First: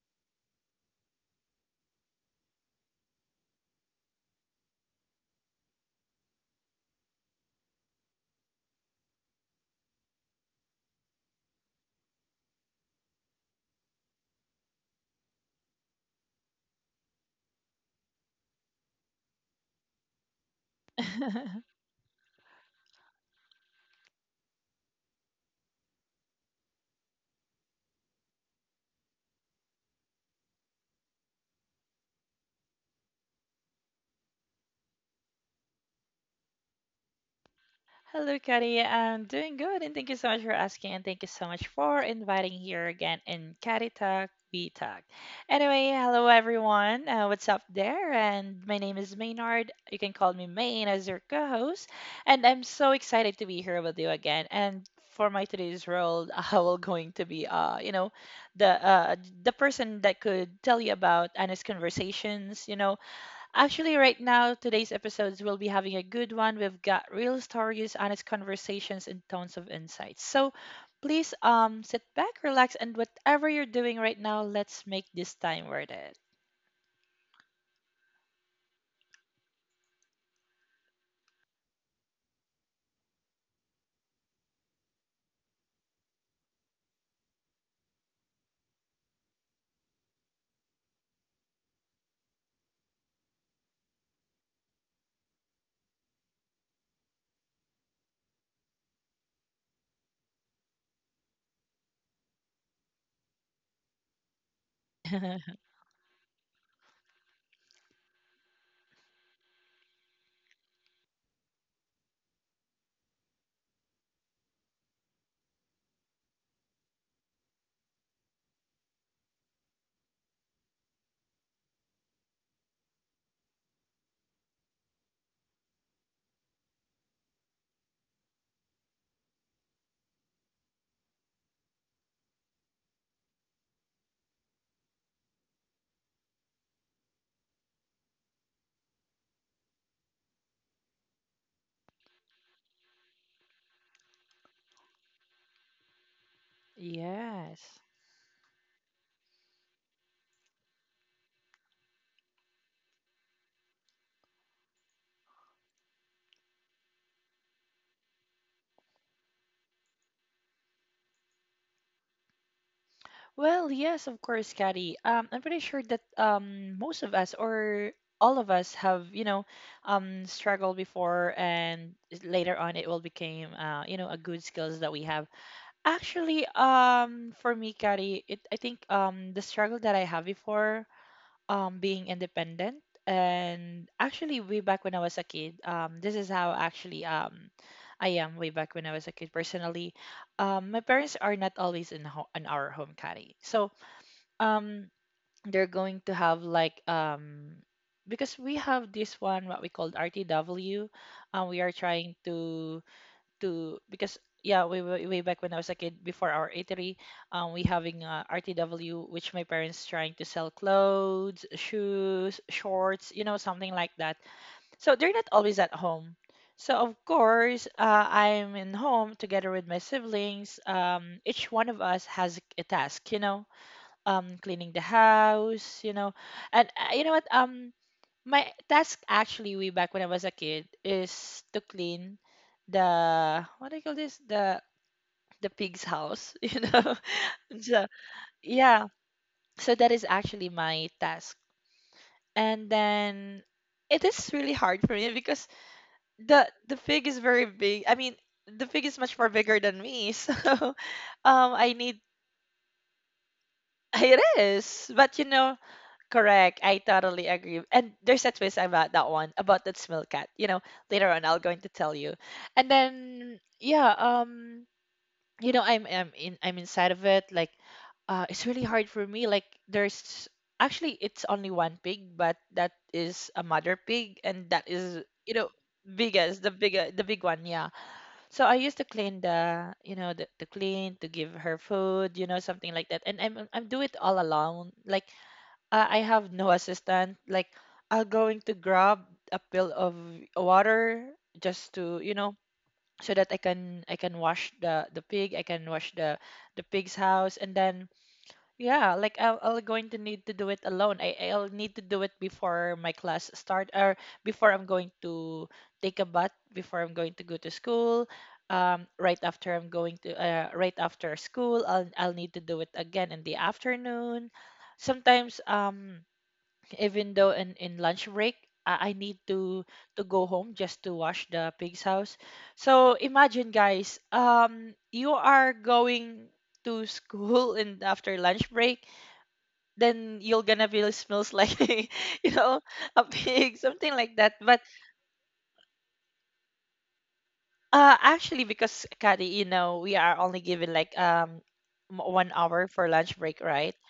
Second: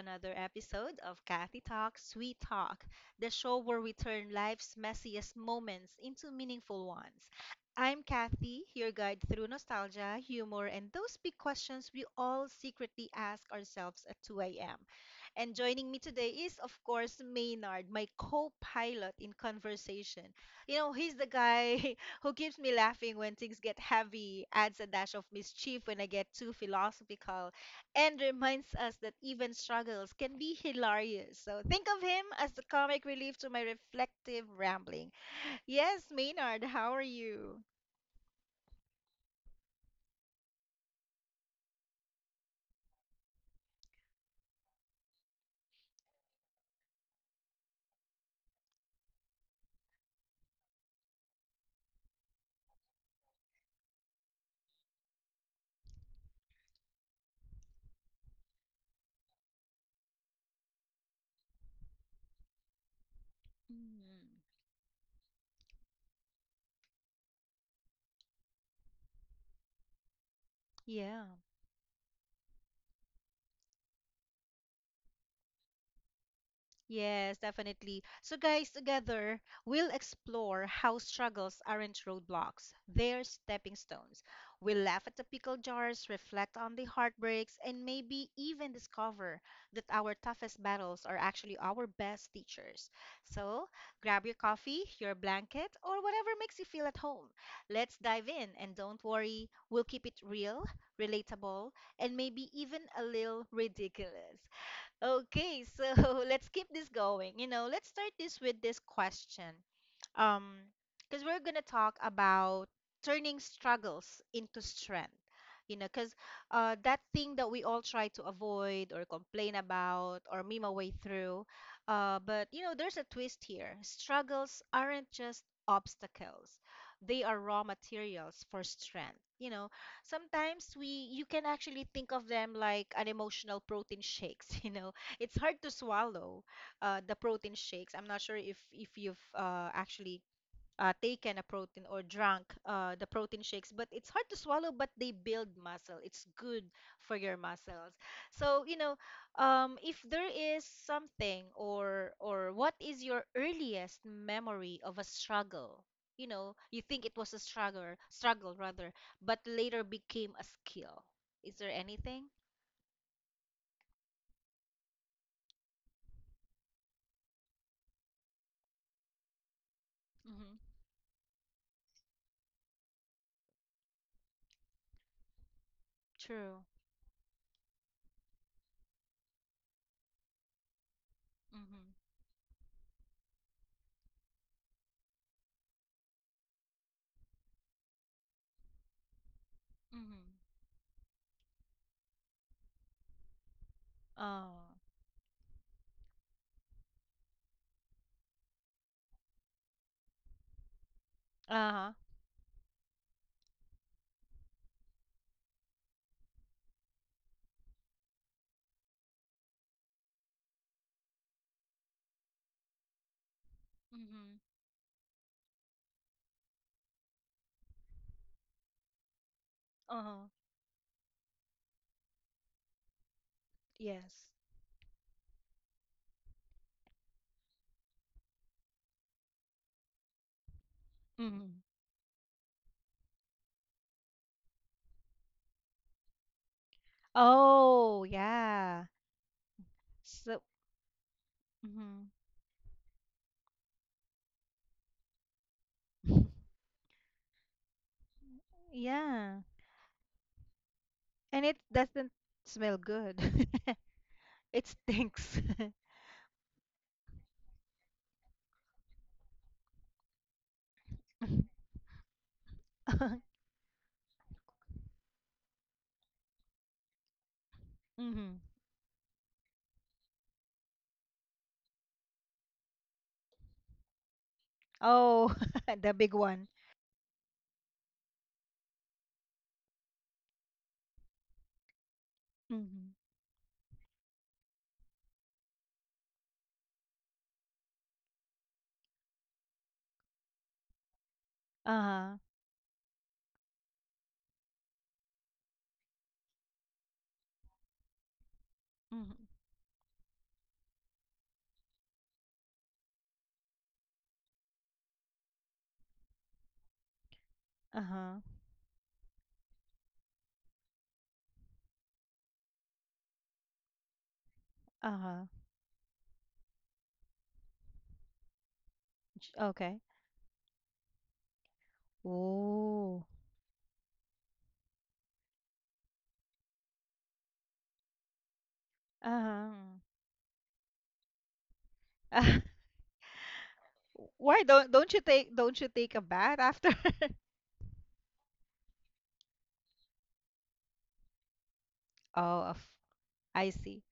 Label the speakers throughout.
Speaker 1: another episode of Kathy Talks Sweet Talk, the show where we turn life's messiest moments into meaningful ones. I'm Kathy, your guide through nostalgia, humor, and those big questions we all secretly ask ourselves at 2 a.m. And joining me today is, of course, Maynard, my co pilot in conversation. You know, he's the guy who keeps me laughing when things get heavy, adds a dash of mischief when I get too philosophical, and reminds us that even struggles can be hilarious. So think of him as the comic relief to my reflective rambling. Yes, Maynard, how are you?
Speaker 2: Hello, Kati. I'm doing good, and thank you so much for asking, and thank you so much for inviting here again in Kati Talk We Talk. Anyway, hello everyone. What's up there? And my name is Maynard. You can call me Main as your co-host, and I'm so excited to be here with you again. And for my today's role, I will going to be, the uh, the person that could tell you about honest conversations. Actually, right
Speaker 1: Mhm.
Speaker 2: now, today's episodes will be having a good one. We've got real stories, honest conversations, and tons of insights. So
Speaker 1: Yeah.
Speaker 2: please sit back, relax, and whatever you're doing right now, let's make this time worth it.
Speaker 1: Yes, definitely. So, guys, together we'll explore how struggles aren't roadblocks, they're stepping stones. We'll laugh at the pickle jars, reflect on the heartbreaks, and maybe even discover that our toughest battles are actually our best teachers. So, grab your coffee, your blanket, or whatever makes you feel at home. Let's dive in, and don't worry, we'll keep it real, relatable, and maybe even a little ridiculous. Okay, so let's keep this going. You know, let's start this with this question. Um, because we're gonna talk about turning struggles into strength. You know, because that thing that we all try to avoid or complain about or meme away through, but you know, there's a twist here. Struggles aren't just obstacles; they are raw materials for strength. You know, sometimes we you can actually think of them like an emotional protein shakes. You know, it's hard to swallow the protein shakes. I'm not sure if you've actually taken a protein or drank the protein shakes, but it's hard to swallow. But they build muscle. It's good for your muscles.
Speaker 2: Yes.
Speaker 1: So you know, if there is something or what is your earliest memory of a struggle? You know, you think it was a struggle, struggle rather, but later became a skill. Is there anything?
Speaker 2: Well, yes, of course, Kati. I'm pretty sure that most of us or all of us have, you know,
Speaker 1: Mm-hmm.
Speaker 2: struggled before, and later on it will become, you know, a good skills that we have. Actually,
Speaker 1: True.
Speaker 2: for me, Kari, it I think the struggle that I had before
Speaker 1: Mm-hmm.
Speaker 2: being independent, and actually way back when I was a kid, this is how actually I am way back when I was a kid personally.
Speaker 1: Mm-hmm.
Speaker 2: My parents are not always in ho in our home, Kari. So
Speaker 1: Uh,
Speaker 2: um, they're going to have like because we have this one what we called RTW, we are
Speaker 1: uh-huh.
Speaker 2: trying to because yeah way back when I was a kid before our eatery, um, we having rtw which my parents trying to sell clothes, shoes, shorts, you know, something like that.
Speaker 1: Mm-hmm.
Speaker 2: So they're not always at home, so of course, I'm in home together with my
Speaker 1: Uh-huh.
Speaker 2: siblings. Um, each one of us has a task, you know,
Speaker 1: Yes.
Speaker 2: um, cleaning the house, you know. And you know what, um, my task actually way back when I was a kid is
Speaker 1: Mm-hmm.
Speaker 2: to clean the what do you call this? The pig's house, you know. So
Speaker 1: Oh, yeah.
Speaker 2: yeah. So that is
Speaker 1: So,
Speaker 2: actually my task.
Speaker 1: Mm-hmm.
Speaker 2: And then it is really hard for me because the pig is very big. I mean, the pig is much more
Speaker 1: yeah.
Speaker 2: bigger than me. So
Speaker 1: And it
Speaker 2: I need
Speaker 1: doesn't smell good.
Speaker 2: it
Speaker 1: It
Speaker 2: is. But you
Speaker 1: stinks.
Speaker 2: know, correct. I totally agree. And there's a twist about that one, about that smell, Cat. You know, later on I'll going to tell you. And then yeah, you know, I'm inside of it. Like,
Speaker 1: Mm-hmm.
Speaker 2: it's really hard for me. Like, there's actually it's only one pig, but that is a mother pig, and that is you
Speaker 1: Oh,
Speaker 2: know
Speaker 1: the big
Speaker 2: biggest
Speaker 1: one.
Speaker 2: the bigger the big one. Yeah. So I used to clean the you know the to clean to give her food, you know, something like
Speaker 1: Mm-hmm.
Speaker 2: that. And I'm do it all alone. Like I have no assistant. Like I'll going to grab a pill of water just to, you
Speaker 1: Uh-huh.
Speaker 2: know, so that I can wash the pig, I can wash the pig's house, and then yeah,
Speaker 1: Mm-hmm.
Speaker 2: like I'll going to need to do it alone. I'll need to do it before my class start or before I'm going to take a bath, before I'm going to go to school.
Speaker 1: Uh-huh.
Speaker 2: Right after school, I'll need to do it again in the afternoon.
Speaker 1: Uh-huh.
Speaker 2: Sometimes even though in lunch break I need
Speaker 1: J-
Speaker 2: to
Speaker 1: Okay.
Speaker 2: go home just to wash the pig's house. So
Speaker 1: Oh.
Speaker 2: imagine, guys, you are going to school and after lunch break,
Speaker 1: Uh-huh.
Speaker 2: then you're gonna be smells like you
Speaker 1: Uh,
Speaker 2: know a pig, something like that.
Speaker 1: why
Speaker 2: But
Speaker 1: don't don't you take don't you take a bath after?
Speaker 2: actually because, Kari, you know, we are only given like m- one
Speaker 1: Oh, of-
Speaker 2: hour for lunch break,
Speaker 1: I
Speaker 2: right?
Speaker 1: see.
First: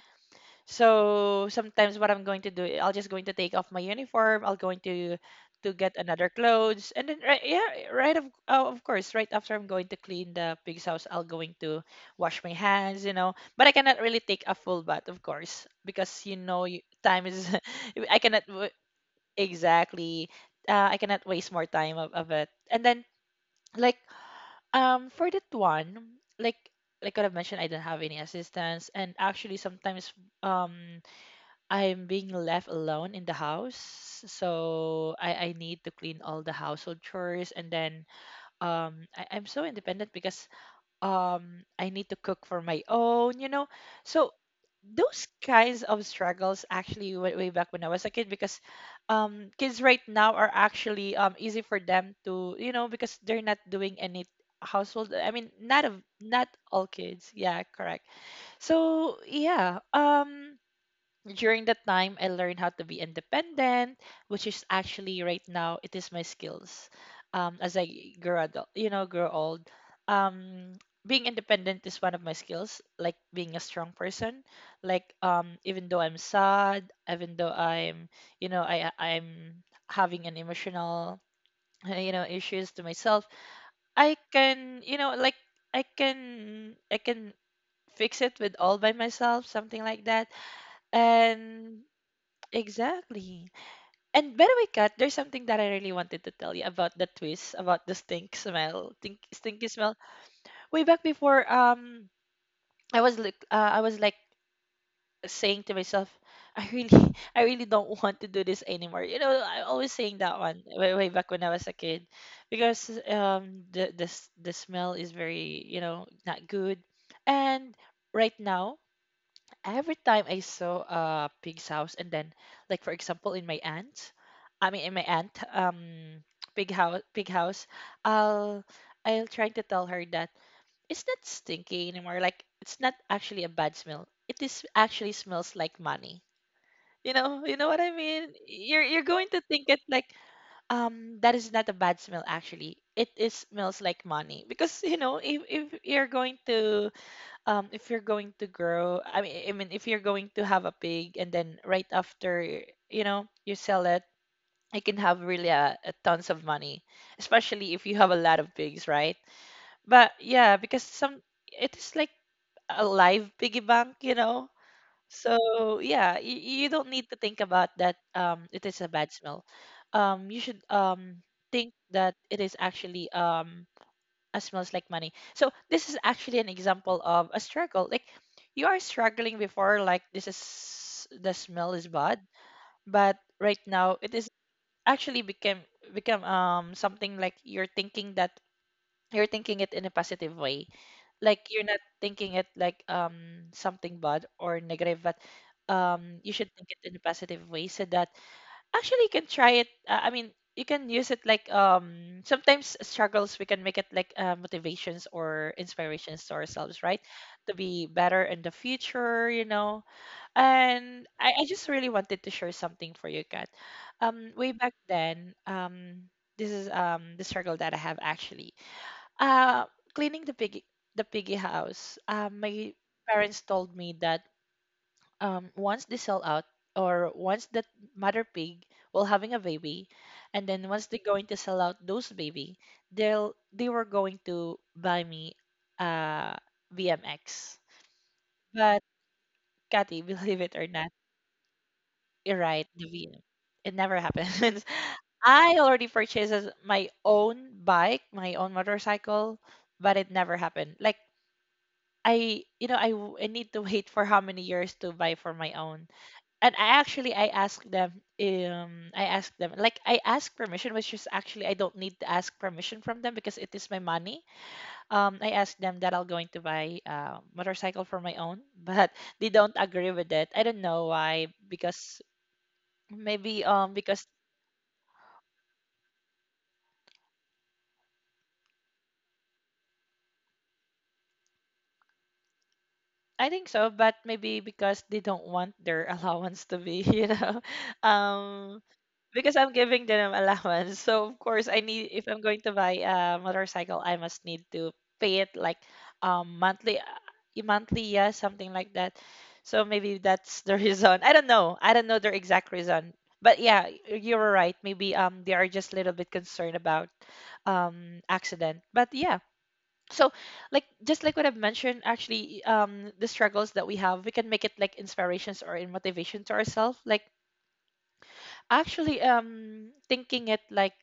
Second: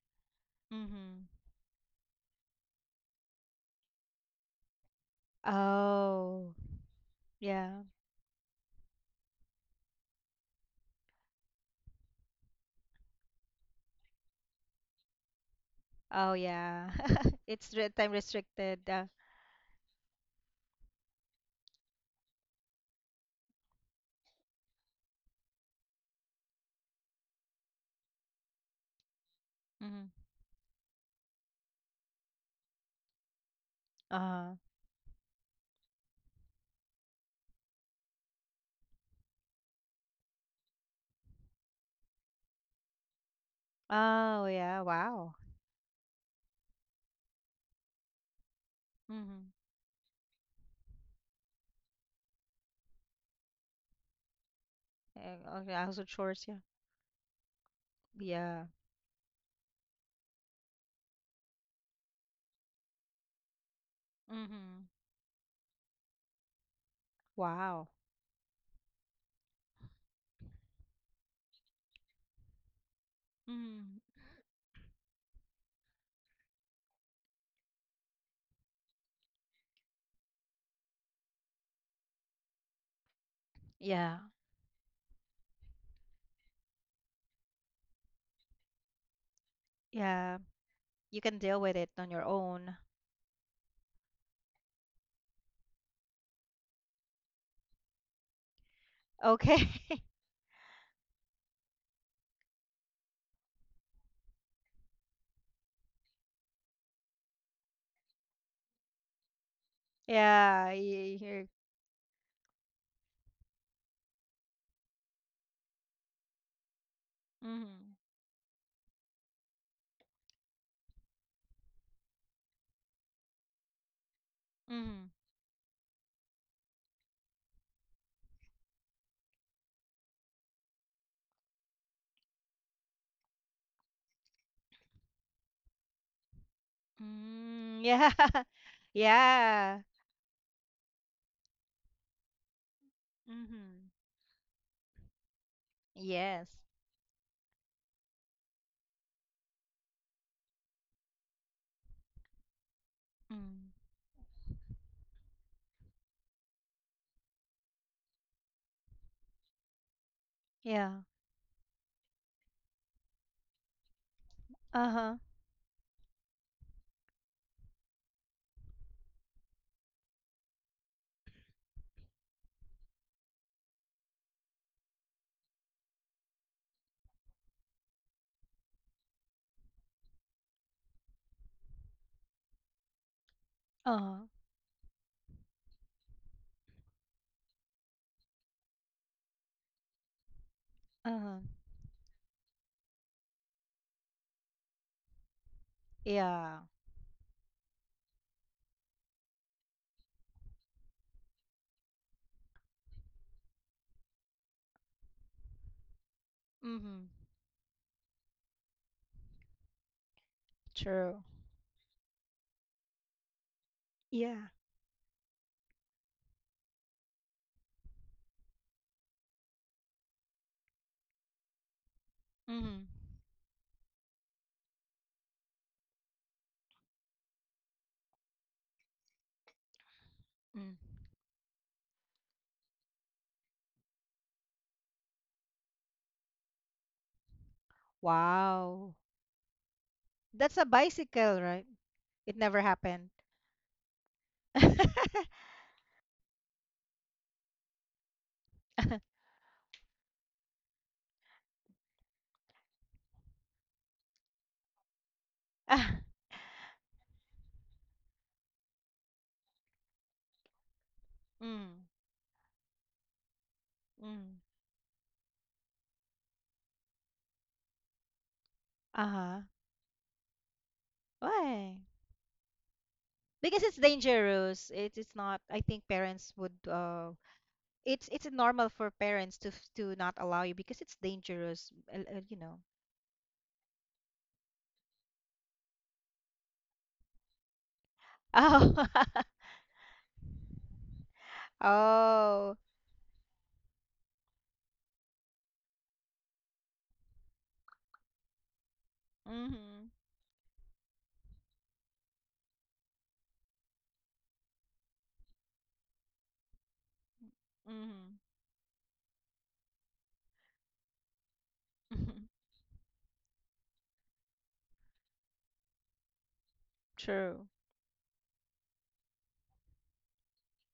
Speaker 1: Mhm.
Speaker 2: So sometimes what I'm going to do, I'll just going to take off my uniform. I'll going to get another
Speaker 1: Oh,
Speaker 2: clothes, and then
Speaker 1: yeah.
Speaker 2: of course, right after I'm going to clean the pig's house, I'll going to wash my hands, you know. But I cannot really take a full bath, of course, because
Speaker 1: Oh,
Speaker 2: you know you-
Speaker 1: yeah.
Speaker 2: time is.
Speaker 1: It's time
Speaker 2: I cannot w-
Speaker 1: restricted.
Speaker 2: exactly. I cannot waste more time of it. And then like for that one, like what I've mentioned, I don't have any assistance, and actually
Speaker 1: Mhm.
Speaker 2: sometimes um I'm being left alone in the house,
Speaker 1: uh-huh.
Speaker 2: so I need to clean all the household chores, and then I'm so independent because I need to cook for my own, you know.
Speaker 1: Oh,
Speaker 2: So
Speaker 1: yeah. Wow.
Speaker 2: those kinds of struggles actually went way back when I was a kid because
Speaker 1: Mhm.
Speaker 2: kids right now are actually easy for them to you know because they're not doing any household. I mean
Speaker 1: Okay,
Speaker 2: not of
Speaker 1: household chores.
Speaker 2: not
Speaker 1: Yeah.
Speaker 2: all kids, yeah, correct.
Speaker 1: Yeah.
Speaker 2: So yeah, um, during that time, I learned how to be independent, which is
Speaker 1: Mhm.
Speaker 2: actually right now it is my skills. As
Speaker 1: Wow.
Speaker 2: I grow adult, you know, grow old, um, being independent is one of my skills. Like being a strong
Speaker 1: Mhm.
Speaker 2: person. Like even though I'm sad, even though I'm, you know, I'm having an emotional, you know, issues to myself. I
Speaker 1: Yeah.
Speaker 2: can, you know, like I can fix it with all by myself, something like that.
Speaker 1: Yeah. You can deal with
Speaker 2: And
Speaker 1: it on your own.
Speaker 2: exactly. And by the way, Kat, there's something that I really wanted to tell you about the twist, about the
Speaker 1: Okay.
Speaker 2: stinky smell. Way back before, I was like saying to myself, I really, I really don't want to do this anymore. You know, I'm always saying that
Speaker 1: Yeah.
Speaker 2: one way, back
Speaker 1: You're
Speaker 2: when I was a kid, because the smell is very, you know, not good. And
Speaker 1: Mhm.
Speaker 2: right now, every time I saw a pig's house, and then, like for example, in my aunt, I mean in my
Speaker 1: Mhm.
Speaker 2: aunt pig house, I'll I'll try to tell her that it's not stinky anymore. Like it's not actually a bad smell. It is actually smells like money. You know
Speaker 1: Mm,
Speaker 2: what I
Speaker 1: yeah.
Speaker 2: mean. You're going to think
Speaker 1: Yeah.
Speaker 2: it like that is not a bad smell actually. It is smells
Speaker 1: Mhm.
Speaker 2: like money because you know if you're going
Speaker 1: Yes.
Speaker 2: to if you're going to grow if you're going to have a pig and then right after you know you
Speaker 1: Mm.
Speaker 2: sell it, you can have really a tons of money, especially if you have a lot of pigs, right? But yeah, because
Speaker 1: Yeah.
Speaker 2: some it is like a live piggy bank, you know.
Speaker 1: Uh-huh.
Speaker 2: So yeah, you don't need to think about that it is a bad smell. Um, you should think that it is actually smells like money. So this is actually an example of a struggle. Like you are struggling before, like this is the smell is bad, but right now it
Speaker 1: Uh-huh.
Speaker 2: is actually became become something like you're thinking that you're thinking it in a positive way.
Speaker 1: Uh-huh.
Speaker 2: Like you're not thinking it like something bad or negative, but you should
Speaker 1: Yeah.
Speaker 2: think it in a positive way so that actually, you can try it. I mean, you can use it like sometimes struggles we can make it like motivations or inspirations to ourselves, right?
Speaker 1: Mm-hmm.
Speaker 2: To be better in the future, you know. And
Speaker 1: True.
Speaker 2: I just really wanted to share something for you, Kat.
Speaker 1: Yeah.
Speaker 2: Way back then, this is the struggle that I have actually. Uh, cleaning the piggy house. My
Speaker 1: Mm-hmm.
Speaker 2: parents told me that once they sell out or once that mother pig will having a baby and then
Speaker 1: Mm.
Speaker 2: once they're going to sell out those baby, they were going to buy me uh vmx. But
Speaker 1: Wow.
Speaker 2: Kathy, believe it
Speaker 1: That's a
Speaker 2: or not,
Speaker 1: bicycle, right? It
Speaker 2: you're
Speaker 1: never
Speaker 2: right, the
Speaker 1: happened.
Speaker 2: vm it never happens. I already purchased as my own bike, my own motorcycle, but it never happened. Like I, you know, I need to wait for how many years to buy for my own.
Speaker 1: Ah.
Speaker 2: And I actually I asked them like I asked permission, which is actually I don't
Speaker 1: Mm.
Speaker 2: need to ask permission from them because it is my money.
Speaker 1: Mm.
Speaker 2: I asked them that I'm going to buy a motorcycle for my own, but
Speaker 1: Uh-huh.
Speaker 2: they don't agree with it. I don't know why
Speaker 1: Why?
Speaker 2: because maybe
Speaker 1: Because it's
Speaker 2: because
Speaker 1: dangerous. It, it's not. I think parents would. It's normal for parents to to not allow you because it's dangerous. Uh, you know.
Speaker 2: I think so, but maybe because they don't want their allowance to be you know um
Speaker 1: Oh.
Speaker 2: because I'm giving them allowance. So of course I need if I'm going to
Speaker 1: oh.
Speaker 2: buy a motorcycle, I must need to pay it like um monthly uh, monthly, yeah, something like that. So
Speaker 1: Mm-hmm.
Speaker 2: maybe that's the reason. I don't know. I don't know their exact reason. But yeah, you were right. Maybe they are just a little bit concerned about
Speaker 1: Mm-hmm.
Speaker 2: accident. But yeah. So like just like what I've mentioned, actually the struggles that we have, we can make it like inspirations or in motivation to ourselves. Like
Speaker 1: True.
Speaker 2: actually, thinking it like,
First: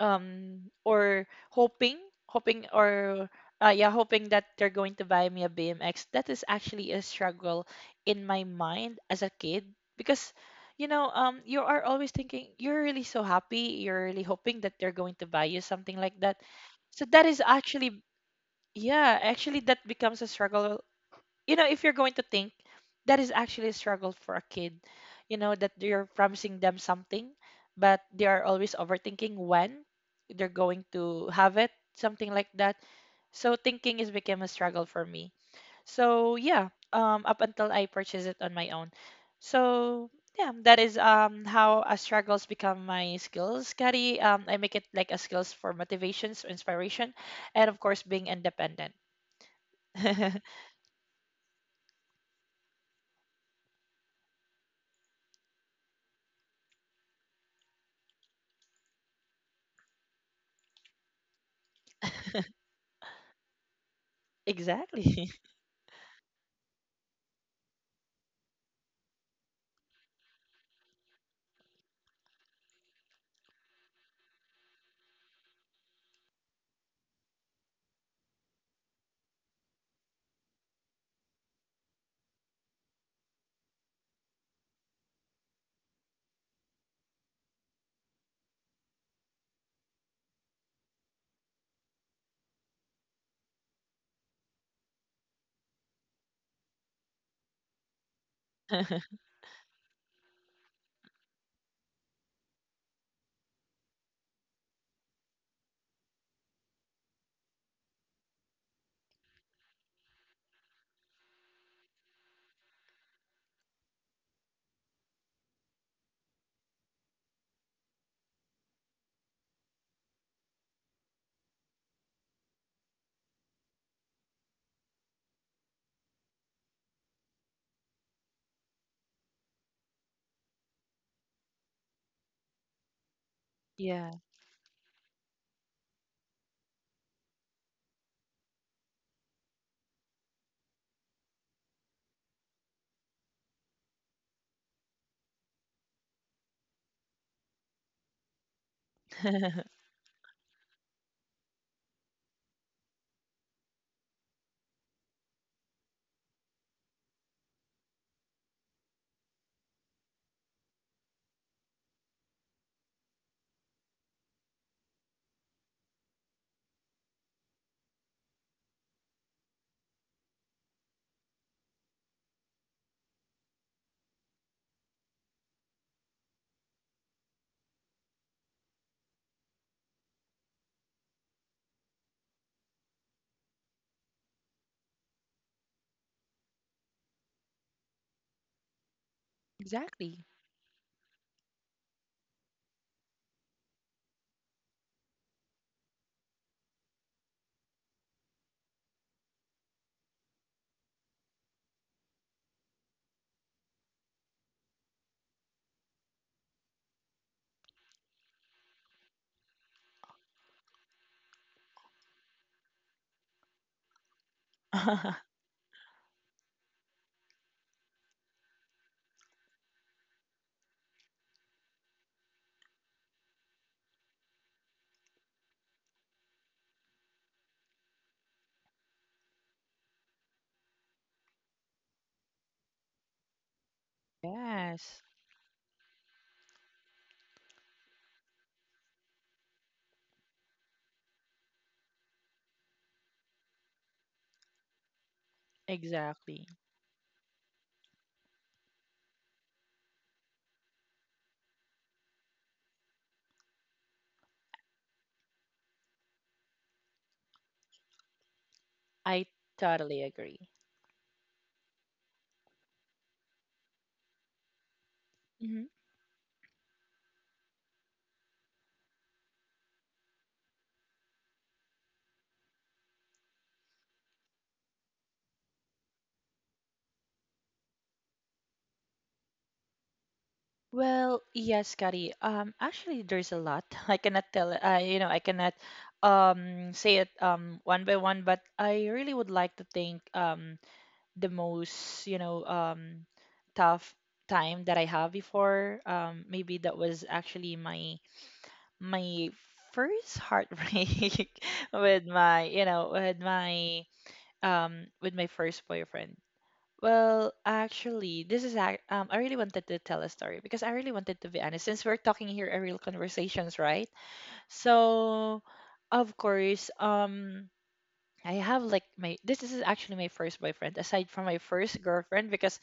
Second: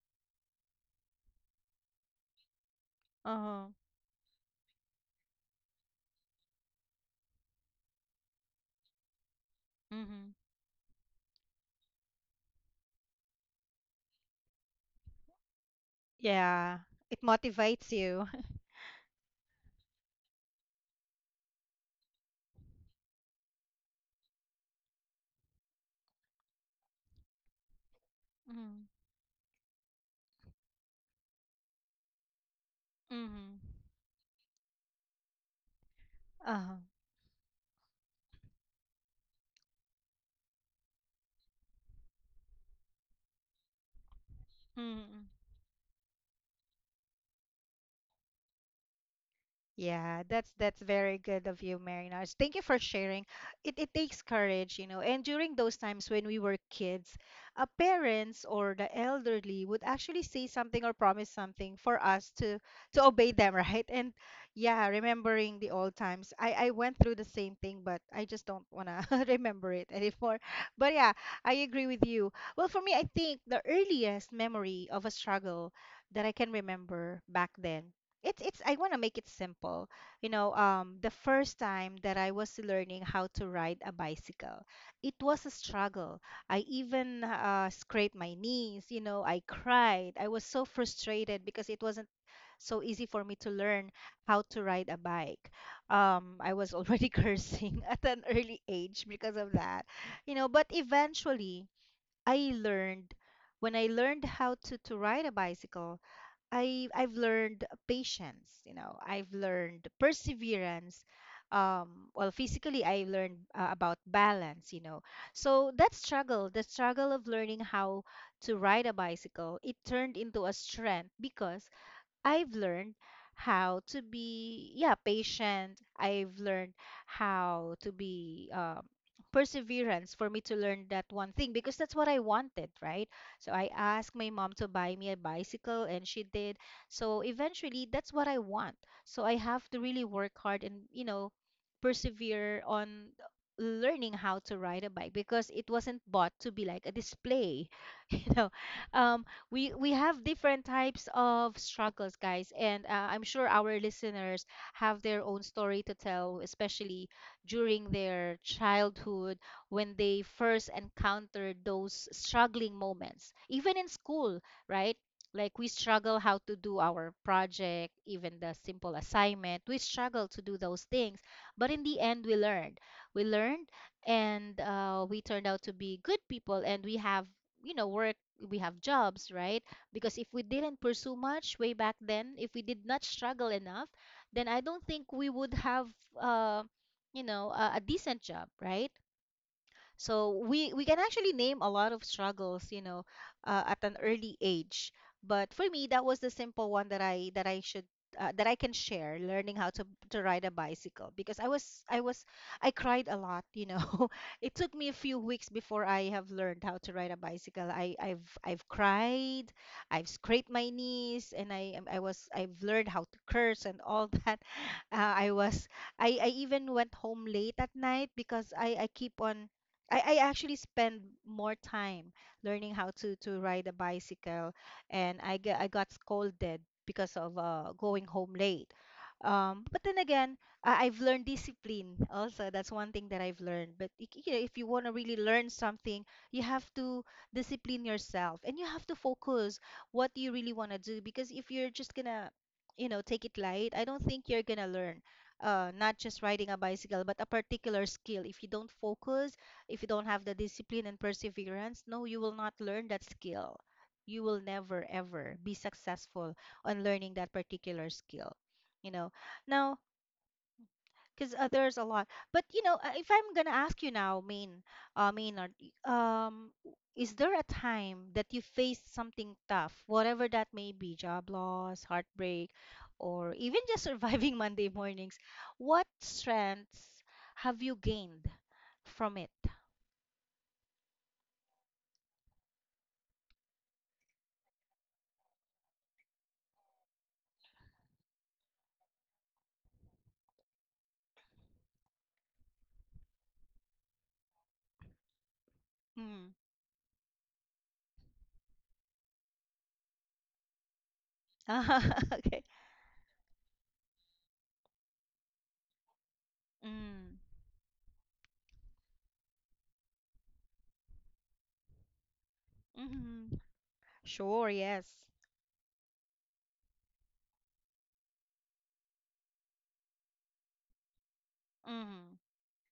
Speaker 2: or hoping, or
Speaker 1: Uh-huh.
Speaker 2: yeah, hoping that they're going to buy me a BMX. That is actually a struggle in my mind as a kid because,
Speaker 1: Mm-hmm.
Speaker 2: you know, you are always thinking you're really so happy, you're really hoping that they're going to buy you something like that.
Speaker 1: Yeah,
Speaker 2: So
Speaker 1: it
Speaker 2: that is
Speaker 1: motivates
Speaker 2: actually,
Speaker 1: you.
Speaker 2: yeah, actually that becomes a struggle, you know, if you're going to think that is actually a struggle for a kid, you know, that you're promising them something, but they are
Speaker 1: Mm-hmm.
Speaker 2: always overthinking when they're going to have it, something like that.
Speaker 1: Mm-hmm.
Speaker 2: So thinking is became a struggle for me. So
Speaker 1: Uh-huh.
Speaker 2: yeah, up until I purchased it on my own. So yeah, that is how a struggles become my skills, Kari. I make it like
Speaker 1: Mm-hmm.
Speaker 2: a skills for motivations, inspiration, and of course being independent.
Speaker 1: Yeah, that's very good of you, Marinars. Thank you for sharing. It takes courage, you know. And during those times when we were kids, parents or the elderly would actually say something or promise something for us to obey them, right? And yeah,
Speaker 2: Exactly.
Speaker 1: remembering the old times, I went through the same thing, but I just don't wanna remember it anymore. But yeah, I agree with you. Well, for me, I think the earliest memory of a struggle that I can remember back then, it's I want to make it simple. You know, the first time that I was learning how to ride a bicycle, it was a struggle. I even scraped my knees, you know, I cried. I was so frustrated because it wasn't so easy for me to learn how to ride a bike. I was already cursing at an early age because of that, you know. But eventually, I learned when I learned how to ride a bicycle, I've learned patience, you know. I've learned perseverance. Well, physically, I learned about balance, you know. So that struggle, the struggle of learning how to ride a bicycle, it turned into a strength because I've learned how to be yeah patient. I've learned how to be perseverance for me to learn that one thing because that's what I wanted, right? So I asked
Speaker 2: Yeah.
Speaker 1: my mom to buy me a bicycle and she did. So eventually that's what I want. So I have to really work hard and you know persevere on learning how to ride a bike because it wasn't bought to be like a display. You know, um we have different types of struggles, guys, and I'm sure our listeners have their own story to tell, especially during their childhood when they first encountered those struggling moments, even in school, right? Like we struggle how to do our project, even the simple assignment. We struggle to do those things, but in the end, we learned. We learned, and we turned out to be good people, and we have, you know, work we have jobs, right? Because if we didn't pursue much way back then, if we did not struggle enough, then I don't think we would have, uh, you know, a decent job, right?
Speaker 2: Exactly.
Speaker 1: So we can actually name a lot of struggles, you know, at an early age. But for me, that was the simple one that I should that I can share, learning how to ride a bicycle because I was I cried a lot, you know. It took me a few weeks before I have learned how to ride a bicycle. I've cried, I've scraped my knees, and I've learned how to curse and all that. I was I even went home late at night because I keep on I actually spend more time learning how to ride a bicycle and I got scolded because of going home late. But then again, I've learned discipline also. That's one thing that I've learned. But you know, if you want to
Speaker 2: Yes.
Speaker 1: really learn something, you have to discipline yourself and you have to focus what you really want to do because if you're just gonna, you know, take it light, I don't think you're gonna learn not just riding
Speaker 2: Exactly.
Speaker 1: a bicycle, but a particular skill. If you don't focus, if you don't have the discipline and perseverance, no, you will not learn that skill. You will never, ever be successful on learning that particular skill. You know,
Speaker 2: I
Speaker 1: now,
Speaker 2: totally agree.
Speaker 1: because there's a lot. But, you know, if I'm going to ask you now, Maynard,
Speaker 2: hmm
Speaker 1: is there a time that you faced something tough, whatever that may be, job loss, heartbreak, or even just surviving Monday mornings? What strengths have you gained from it?
Speaker 2: Well, yes, Kari. Actually, there's a lot. I cannot tell. I, you know, I cannot say it one by one. But I really would like to think the most, you know, tough time that I have before.
Speaker 1: Hmm.
Speaker 2: Maybe that was actually my first heartbreak with
Speaker 1: Okay.
Speaker 2: my, you know, with my first boyfriend.
Speaker 1: Mm.
Speaker 2: Well, actually, this is I really wanted to tell a story because I really wanted to be honest since we're talking here a real
Speaker 1: Mm-hmm.
Speaker 2: conversations, right?
Speaker 1: Sure, yes.
Speaker 2: So, of course, I have like my, this is actually my first boyfriend aside from my first
Speaker 1: Mm.
Speaker 2: girlfriend because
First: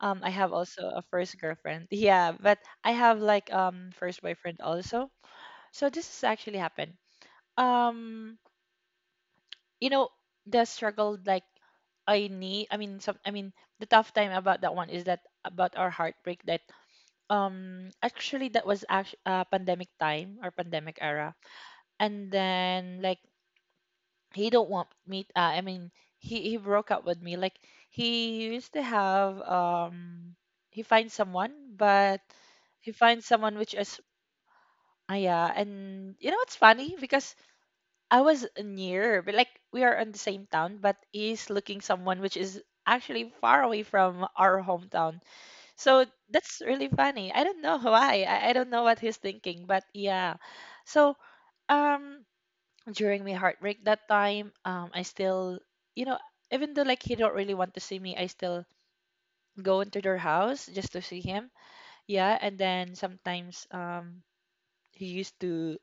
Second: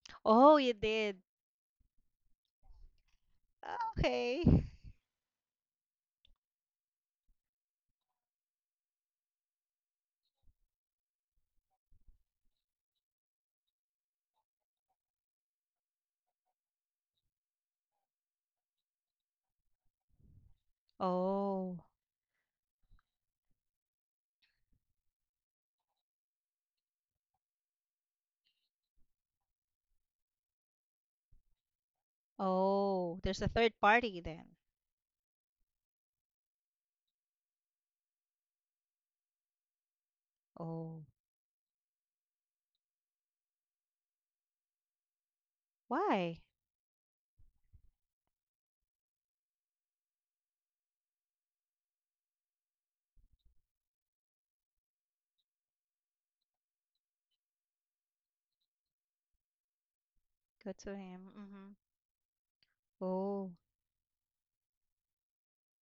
Speaker 2: I have
Speaker 1: Oh, you
Speaker 2: also a
Speaker 1: did.
Speaker 2: first girlfriend. Yeah, but I have like first
Speaker 1: Okay.
Speaker 2: boyfriend also. So this has actually happened. Um, you know, the struggle like I need, I mean, some, I mean the tough time about that one is that about our heartbreak that actually that was actually pandemic time or pandemic era,
Speaker 1: Oh.
Speaker 2: and then like he don't want me, I mean he broke up with me like he used to have he finds someone but he
Speaker 1: Oh,
Speaker 2: finds
Speaker 1: there's a
Speaker 2: someone
Speaker 1: third
Speaker 2: which is
Speaker 1: party then.
Speaker 2: ah yeah, and you know what's funny because I was near, but like we are in the same town, but
Speaker 1: Oh.
Speaker 2: he's looking someone which is actually far away from our hometown. So
Speaker 1: Why?
Speaker 2: that's really funny. I don't know why. I don't know what he's thinking, but yeah. So um during my heartbreak that time, I still, you know, even though like he don't really want to see me, I still go into their house
Speaker 1: Good
Speaker 2: just
Speaker 1: to
Speaker 2: to see
Speaker 1: him.
Speaker 2: him.
Speaker 1: Mm-hmm.
Speaker 2: Yeah, and then
Speaker 1: Oh,
Speaker 2: sometimes he used to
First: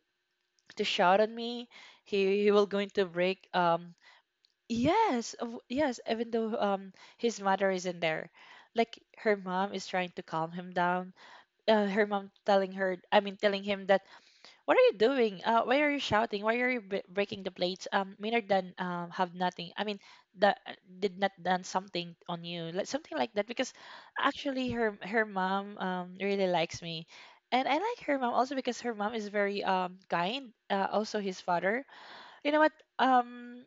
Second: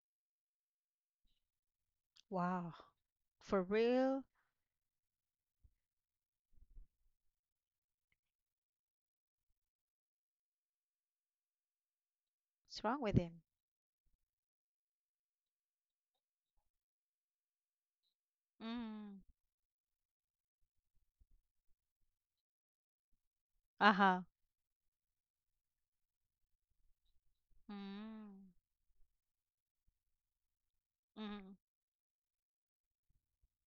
Speaker 2: shout on me. He will
Speaker 1: wow.
Speaker 2: going to break
Speaker 1: For real?
Speaker 2: yes, yes, even though his mother isn't there. Like her mom is trying to calm him down. Her mom telling
Speaker 1: What's
Speaker 2: her,
Speaker 1: wrong with
Speaker 2: I mean
Speaker 1: him?
Speaker 2: telling him that what are you doing? Why are you shouting? Why are you b breaking the plates? Maynard done
Speaker 1: Mm.
Speaker 2: have nothing. I mean that did not done something on you, like something like that. Because
Speaker 1: Uh-huh.
Speaker 2: actually her mom really likes me, and I like her mom
Speaker 1: Mm.
Speaker 2: also because her mom is very kind. Also his
Speaker 1: Mm.
Speaker 2: father, you know what, um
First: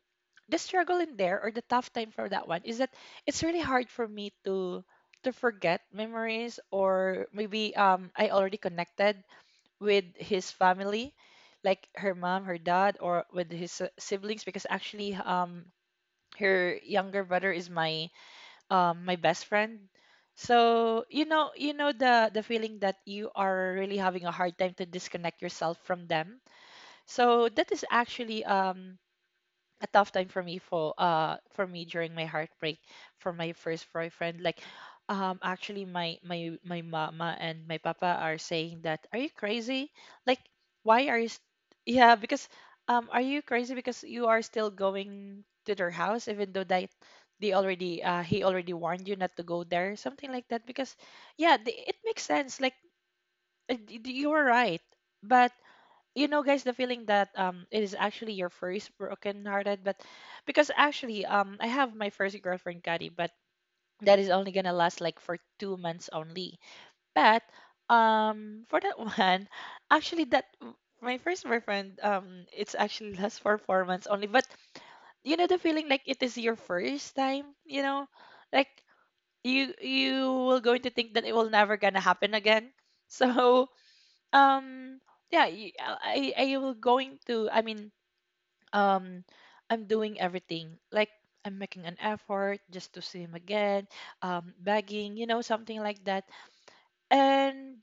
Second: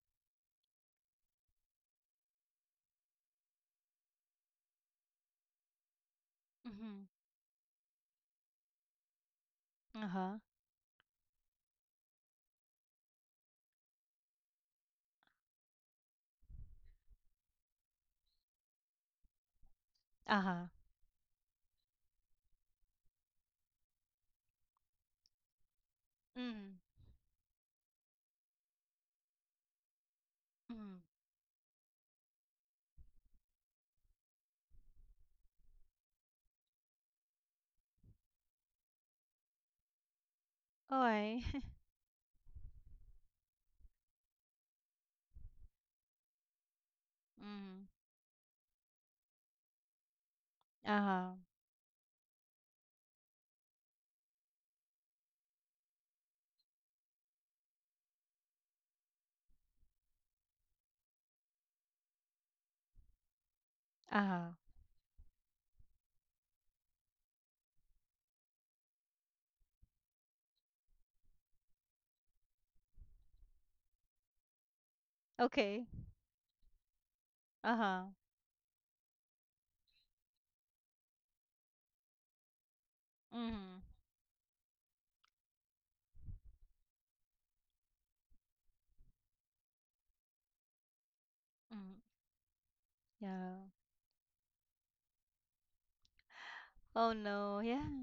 Speaker 2: the struggle in there or the tough time for that one is that it's really hard for me to forget memories
Speaker 1: Mm-hmm.
Speaker 2: or maybe I already connected with
Speaker 1: Uh-huh.
Speaker 2: his family like her mom, her dad, or with his siblings because actually her younger brother is my my best friend,
Speaker 1: Uh-huh.
Speaker 2: so you know, you know the feeling that you are really having a hard time to disconnect yourself from them.
Speaker 1: Mm.
Speaker 2: So that is actually a tough time for me for
Speaker 1: Mm.
Speaker 2: uh for me during my heartbreak for my first boyfriend like actually my mama and my papa are saying that, are you crazy, like why are you
Speaker 1: Oi.
Speaker 2: yeah because are you crazy because you are still going to their house even though that they
Speaker 1: Mm.
Speaker 2: already he already warned you not to go there, something like that. Because
Speaker 1: Uh-huh.
Speaker 2: yeah, the, it makes sense like you are right, but you know guys, the feeling that it is actually your first broken hearted, but because actually I have my first girlfriend, Kati, but that is only
Speaker 1: Uh-huh.
Speaker 2: gonna last like for 2 months only. But for that one, actually, that my first boyfriend it's actually lasts for 4 months only. But you know the
Speaker 1: Okay.
Speaker 2: feeling like it is your first time, you know,
Speaker 1: Uh-huh.
Speaker 2: like you will going to think that it will never gonna happen again.
Speaker 1: Mm.
Speaker 2: so um, yeah, I will going to, I mean, um, I'm doing everything. Like I'm making
Speaker 1: Mm.
Speaker 2: an effort just to see him
Speaker 1: Yeah.
Speaker 2: again. Begging, you know, something like that.
Speaker 1: Oh no, yeah.
Speaker 2: And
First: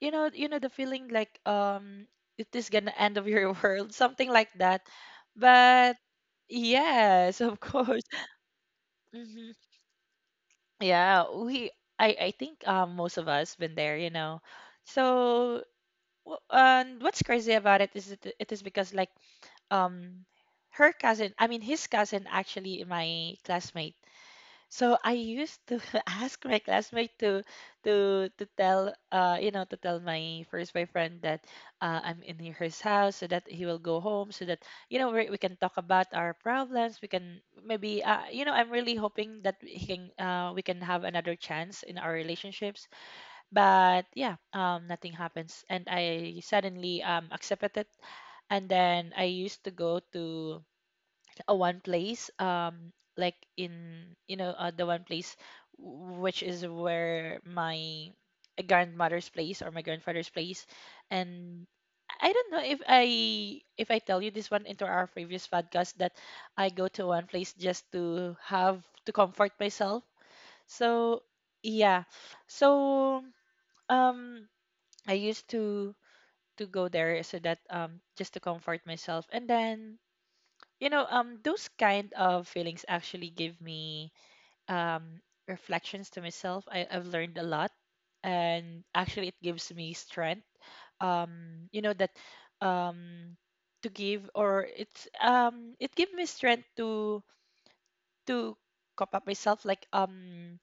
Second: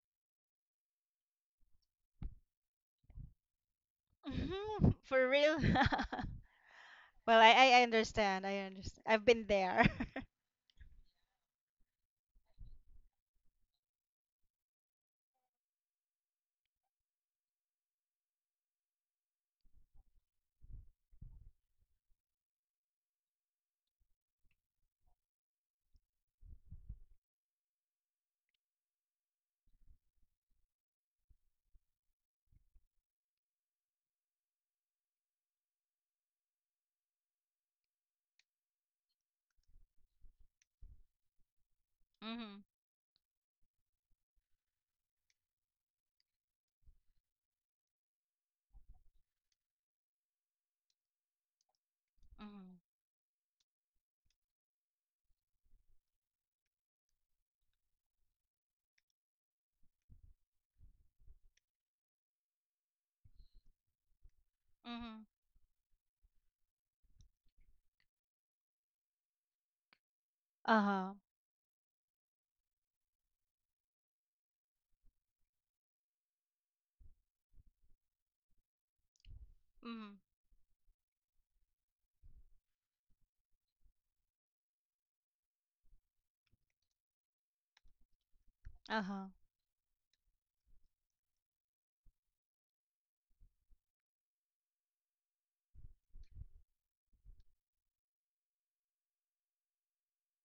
Speaker 2: you know the feeling like it is gonna end of your world, something like that.
Speaker 1: Mhm, for real.
Speaker 2: But yes,
Speaker 1: Well,
Speaker 2: of
Speaker 1: I
Speaker 2: course.
Speaker 1: understand. I understand. I've
Speaker 2: hmm
Speaker 1: been there.
Speaker 2: Yeah, we. I think most of us been there, you know. So. And what's crazy about it is it, it is because like um her cousin, I mean his cousin, actually my classmate, so I used to ask my classmate to tell, you know, to tell my first boyfriend that I'm in his house so that he will go home so that, you know, we can talk about our problems, we can maybe, you know, I'm really hoping that we can, we can have another chance in our
Speaker 1: Mhm.
Speaker 2: relationships. But yeah, nothing happens and I suddenly accepted it, and then I used to go to a one place
Speaker 1: Mhm.
Speaker 2: like in, you know, the one place which is where my grandmother's place or my grandfather's place. And I don't know if I tell you this one into our
Speaker 1: Mhm.
Speaker 2: previous podcast, that I go to one place just to have to comfort myself. So
Speaker 1: Uh-huh.
Speaker 2: yeah. So um I used to go there so that just to comfort myself, and then,
Speaker 1: Mhm.
Speaker 2: you know, those kind of feelings actually give me um reflections to myself. I've learned a lot, and actually it
Speaker 1: Uh-huh.
Speaker 2: gives me strength, you know, that um to give, or it's, it gives me strength to to cop up myself like,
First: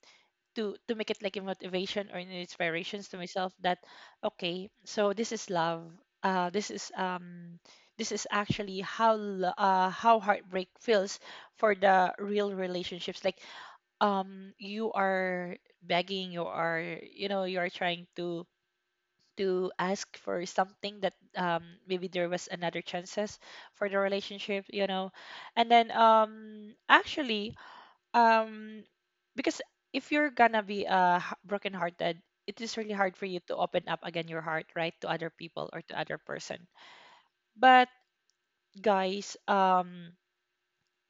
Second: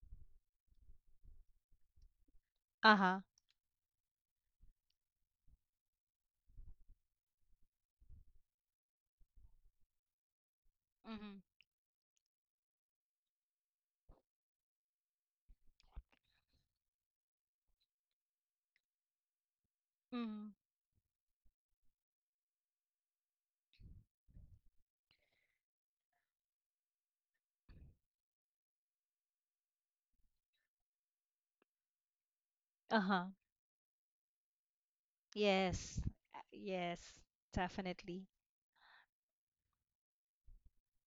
Speaker 2: to make it like a motivation or an inspirations to
Speaker 1: Uh-huh.
Speaker 2: myself that okay, so this is love, this is, this is actually how how heartbreak feels
Speaker 1: Mhm.
Speaker 2: for the real relationships like, you are begging, you are, you know, you are trying to ask for
Speaker 1: Mhm.
Speaker 2: something that, maybe there was another chances for the relationship, you know. And then actually um because if you're gonna be brokenhearted, it is really hard
Speaker 1: Uh-huh.
Speaker 2: for you to open up again your heart, right, to other people or to
Speaker 1: Yes.
Speaker 2: other person.
Speaker 1: Yes.
Speaker 2: But
Speaker 1: Definitely.
Speaker 2: guys,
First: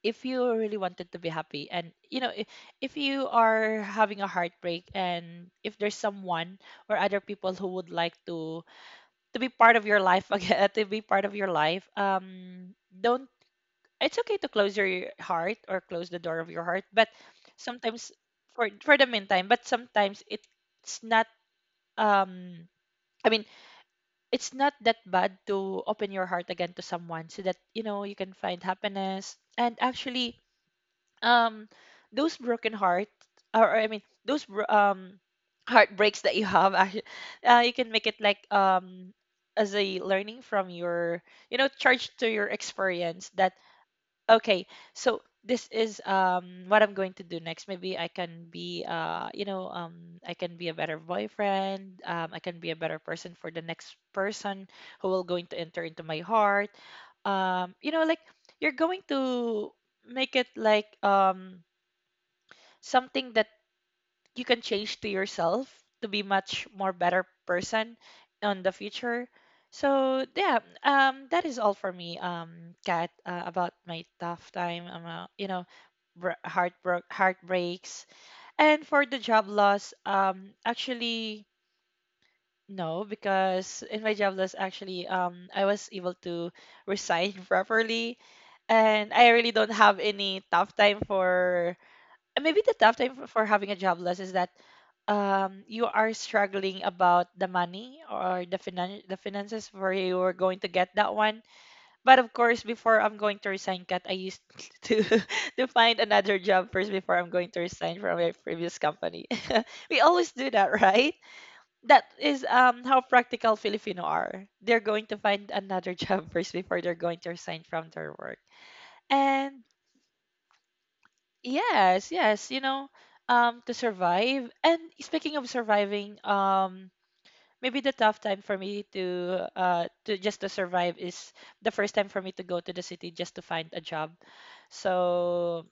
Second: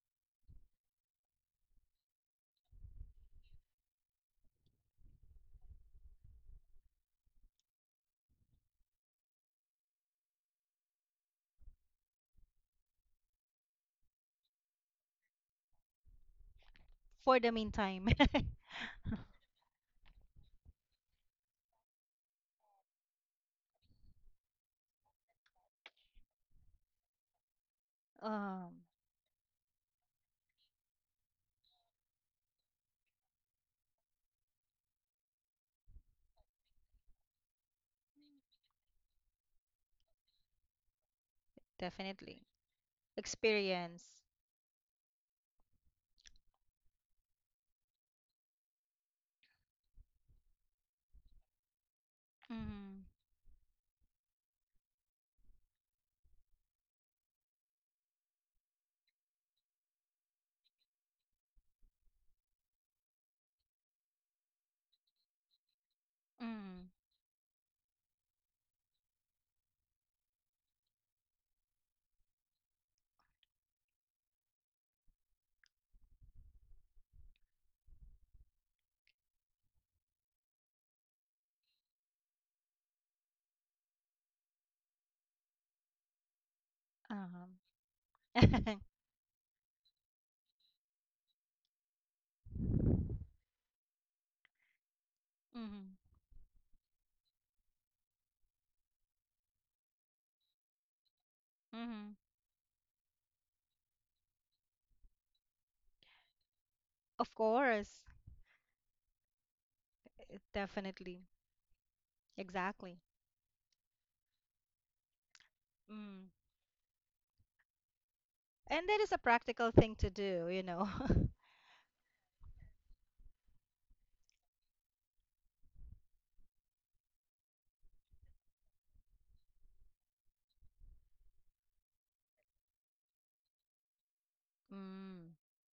Speaker 2: if you really wanted to be happy and you know, if you are having a heartbreak and if there's someone or other people who would like to be part of your life again, to be part of your life, don't. It's okay to close your heart or close the door of your heart, but
Speaker 1: For the meantime.
Speaker 2: sometimes, for the meantime, but sometimes it's not, um I mean, it's not that bad to open your heart again to someone so that, you know, you can find
Speaker 1: Um,
Speaker 2: happiness. And actually, um those broken heart, or I mean, those heartbreaks that you have, actually, you can make it like as a learning from your, you know, charge to
Speaker 1: definitely.
Speaker 2: your experience that
Speaker 1: Experience.
Speaker 2: okay, so this is what I'm going to do next. Maybe I can be, you know, I can be a better boyfriend. I can be a better
Speaker 1: Mhm.
Speaker 2: person for the next person who will going to enter into my heart. You know, like you're going to make it like, something that you can change to yourself to be much
Speaker 1: Mhm.
Speaker 2: more better person in the future. So yeah, that is all for me, Kat, about my tough time, heartbreaks. And for the job loss, actually no, because in my job loss, actually, I was able to resign
Speaker 1: Um,
Speaker 2: properly,
Speaker 1: Mhm.
Speaker 2: and I really don't have any tough time for and maybe the tough time for having a job loss is that you are struggling about the money or the the finances where you are going to get that one.
Speaker 1: Mhm.
Speaker 2: But of course before I'm going to resign, Kat, I used to to find another job first before I'm
Speaker 1: of
Speaker 2: going to
Speaker 1: course.
Speaker 2: resign from my previous company. We always do that,
Speaker 1: Definitely.
Speaker 2: right? That is
Speaker 1: Exactly.
Speaker 2: how practical Filipino are. They're going to find another
Speaker 1: Mm.
Speaker 2: job first before they're going to resign from their work.
Speaker 1: And that is a
Speaker 2: And
Speaker 1: practical thing to do, you know.
Speaker 2: yes, yes, you know, to survive. And speaking of surviving, maybe the tough time for me to just to survive is the first time for me to go to the city just to find a job.
Speaker 1: Mm.
Speaker 2: So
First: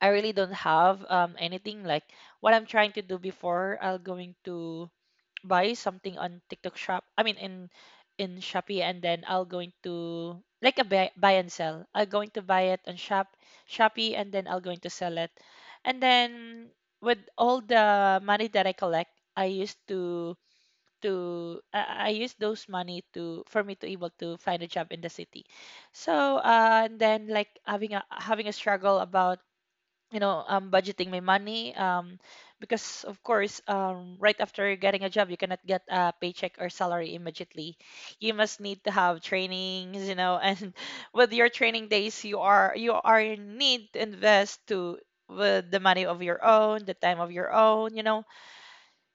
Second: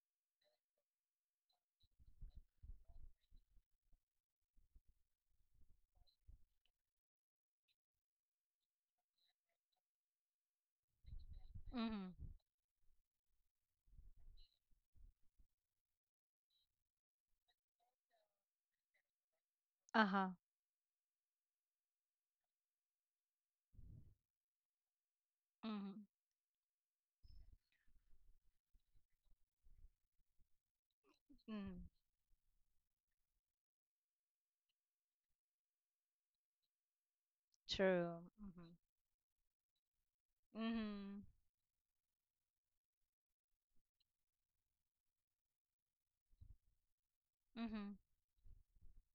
Speaker 2: I really don't have anything like what I'm trying to do. Before I'll going to buy something on TikTok shop, I mean in Shopee, and then I'll going to like a buy, buy and sell. I'll
Speaker 1: Mm-hmm.
Speaker 2: going to buy it on Shopee and then I'll going to sell it. And then with all the money that I collect, I used
Speaker 1: Uh-huh.
Speaker 2: to I use those money to for me to able to find a job in the city.
Speaker 1: Mm-hmm.
Speaker 2: So and then like having a struggle about budgeting my money
Speaker 1: Mm.
Speaker 2: um because of course right after getting a job you cannot get a paycheck or salary immediately.
Speaker 1: True.
Speaker 2: You must
Speaker 1: Mm-hmm.
Speaker 2: need to have trainings, you know, and
Speaker 1: Mm-hmm.
Speaker 2: with your training days you are in need to invest to with the money of your own, the time of your
Speaker 1: Mm-hmm.
Speaker 2: own, you know.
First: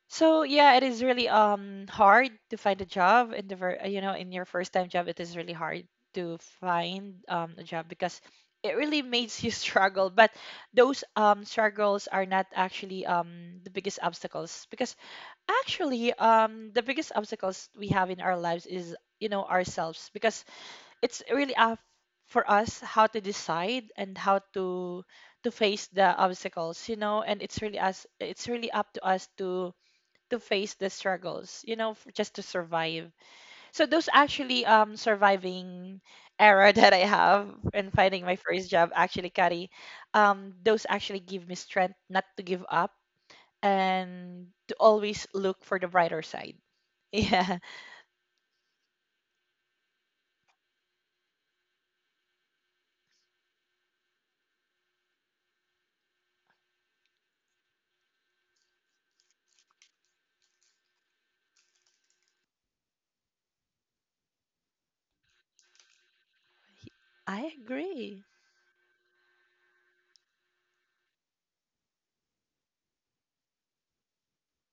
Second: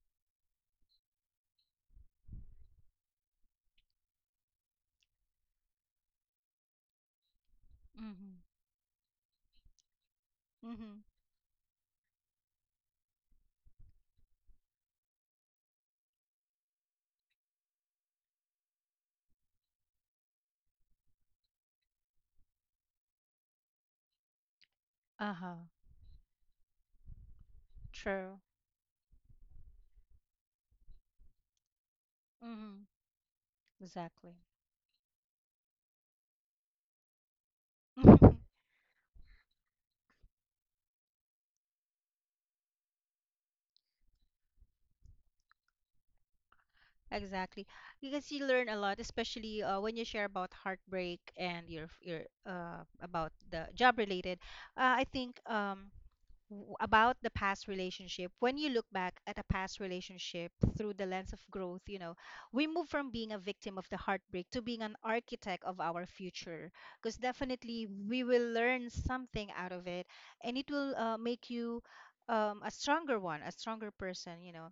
Speaker 2: So yeah, it is really hard to find a job in the you know, in your first time job. It is really hard to find a job because
Speaker 1: Mm-hmm.
Speaker 2: it really makes you struggle. But
Speaker 1: Mm-hmm.
Speaker 2: those struggles are not actually the biggest obstacles, because actually the biggest obstacles we have in our lives is, you know, ourselves. Because it's really up for us how to decide and how to
Speaker 1: Uh-huh.
Speaker 2: face the obstacles, you know, and it's really us,
Speaker 1: True.
Speaker 2: it's really up to us to face the struggles, you know, just to
Speaker 1: Mm-hmm.
Speaker 2: survive. So those
Speaker 1: Exactly.
Speaker 2: actually, surviving era, that I have in finding my first job actually, Kari, those actually give me strength not to give up and to always look for the brighter side. Yeah,
Speaker 1: Exactly. Because you learn a lot, especially when you share about heartbreak and your about the job related. I think about the past relationship, when you look back at a past relationship through the lens of growth, you know, we move from being a victim of the heartbreak to being an architect of our future, because
Speaker 2: I
Speaker 1: definitely we
Speaker 2: agree.
Speaker 1: will learn something out of it and it will make you a stronger one, a stronger person, you know.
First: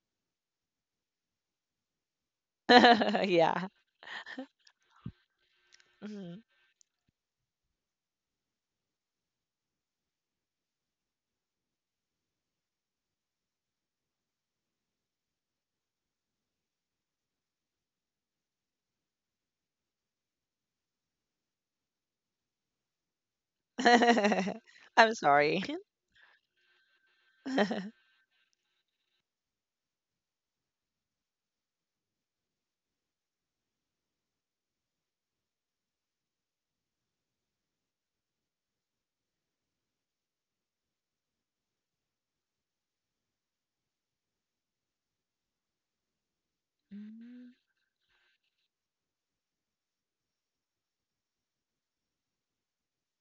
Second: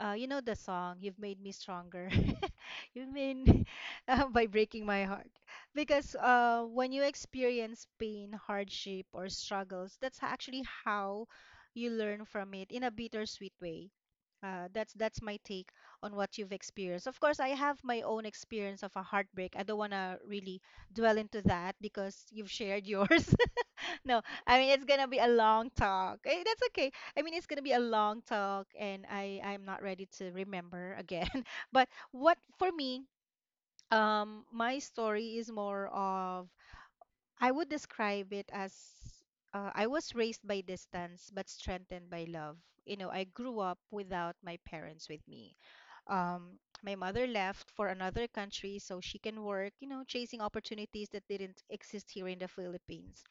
Speaker 1: You know the song, "You've Made Me Stronger"? You mean
Speaker 2: Yeah.
Speaker 1: by breaking my heart? Because
Speaker 2: Mhm.
Speaker 1: when you experience pain, hardship, or struggles, that's actually how you learn from it in a bittersweet way. That's my take on what you've experienced. Of course, I have my own experience of a heartbreak. I don't want to really dwell into that because you've shared yours. No, I mean it's gonna be
Speaker 2: I'm
Speaker 1: a long
Speaker 2: sorry.
Speaker 1: talk. Eh, that's okay. I mean it's gonna be a long talk, and I'm not ready to remember again. But what for me my story is more of I would describe it as I was raised by distance but strengthened by love. You know, I grew up without my parents with me. Um, my mother
Speaker 2: Mm.
Speaker 1: left for another country so she can work, you know, chasing opportunities that didn't exist here in the Philippines,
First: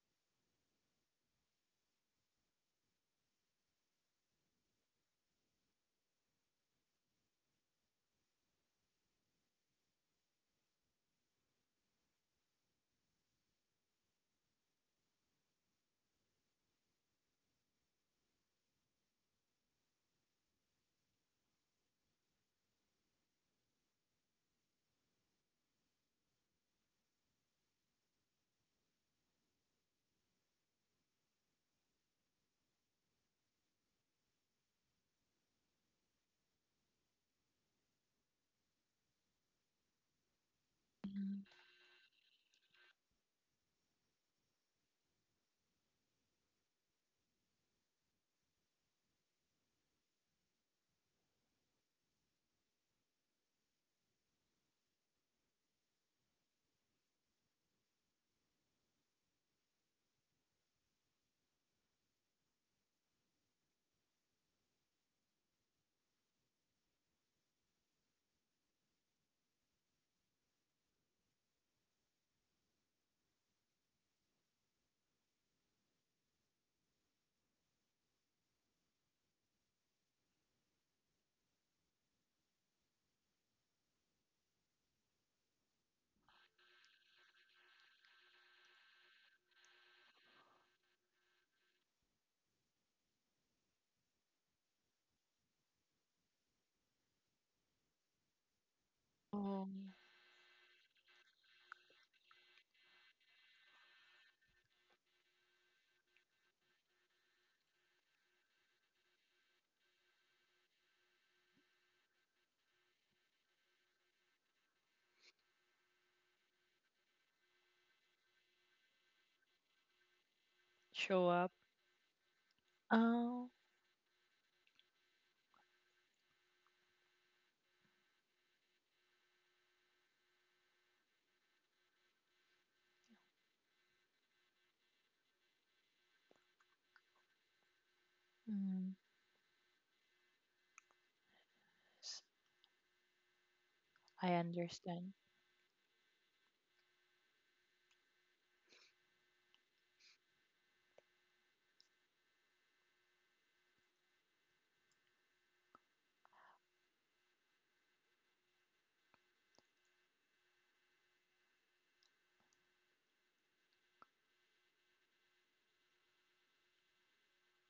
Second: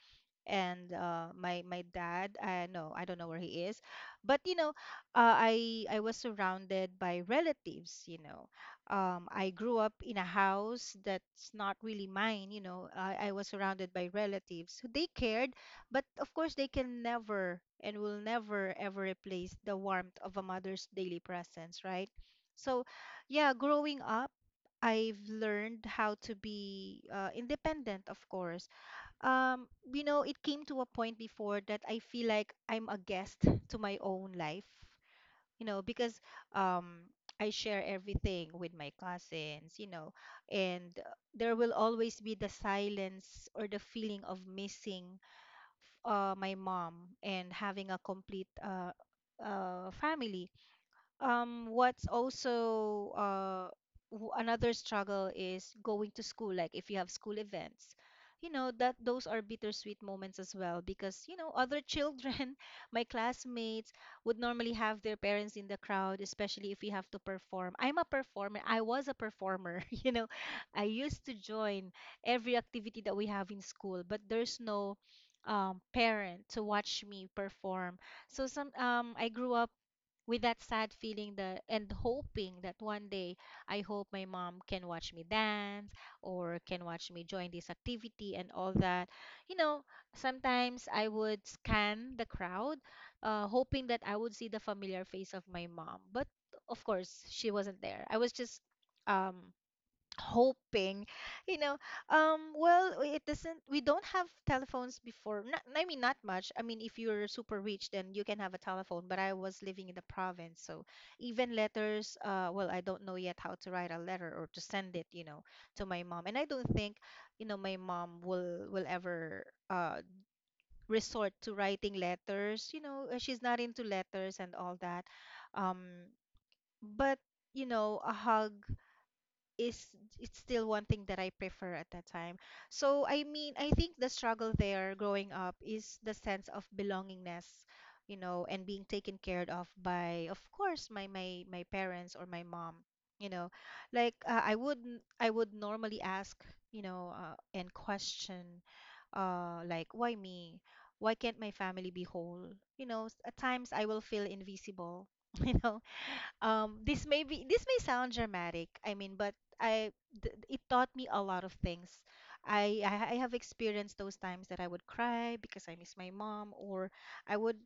Speaker 1: and my dad, I no I don't know where he is, but you know I was surrounded by relatives, you know. I grew up in a house that's not really mine, you know, I was surrounded by relatives, they cared, but of course they can never and will never ever replace the warmth of a mother's daily presence, right? So yeah, growing up, I've learned how to be independent, of course. um you know, it came to a point before that I feel like I'm a guest to my own life, you know, because um I share everything with my cousins, you know. And
Speaker 2: Mm.
Speaker 1: there will always be the silence or the feeling of missing my mom and having a complete family. What's also another struggle is going to school, like if you have school events, you know that those are bittersweet moments as well, because you know, other children, my classmates would normally have their parents in the crowd, especially if we have to perform. I'm a performer, I was a performer, you know. I used to join every activity that we have in school, but there's no parent to watch me perform. So some I grew up with that sad feeling that, and hoping that one day I hope my mom can watch me dance or can watch me join this activity and all that. You know, sometimes I would scan the crowd, hoping that I would see the familiar face of my mom. But of course, she wasn't there. I was just um
Speaker 2: Oh.
Speaker 1: hoping, you know. Well, it doesn't, we don't have telephones before, not, I mean, not much, I mean if you're super rich then you can have a telephone, but I was living in the province. So even letters, well, I don't know yet how to write a letter or to send it, you know, to my mom. And I don't think, you know, my mom will ever uh
Speaker 2: Show
Speaker 1: resort
Speaker 2: up.
Speaker 1: to writing letters, you know. She's
Speaker 2: Oh.
Speaker 1: not into letters and all that. um but you know, a hug is, it's still one thing that I prefer at that time. So I mean, I think the struggle there growing up is the sense of belongingness, you know, and being
Speaker 2: Mm.
Speaker 1: taken care of by, of course, my parents
Speaker 2: s-
Speaker 1: or my mom. You know, like
Speaker 2: I
Speaker 1: I would,
Speaker 2: understand.
Speaker 1: I would normally ask, you know, and question, like, why me? Why can't my family be whole? You know, at times I will feel invisible. You know, this may sound dramatic, I mean, but I it taught me a lot of things. I have experienced those times that I would cry because I miss my mom, or I would,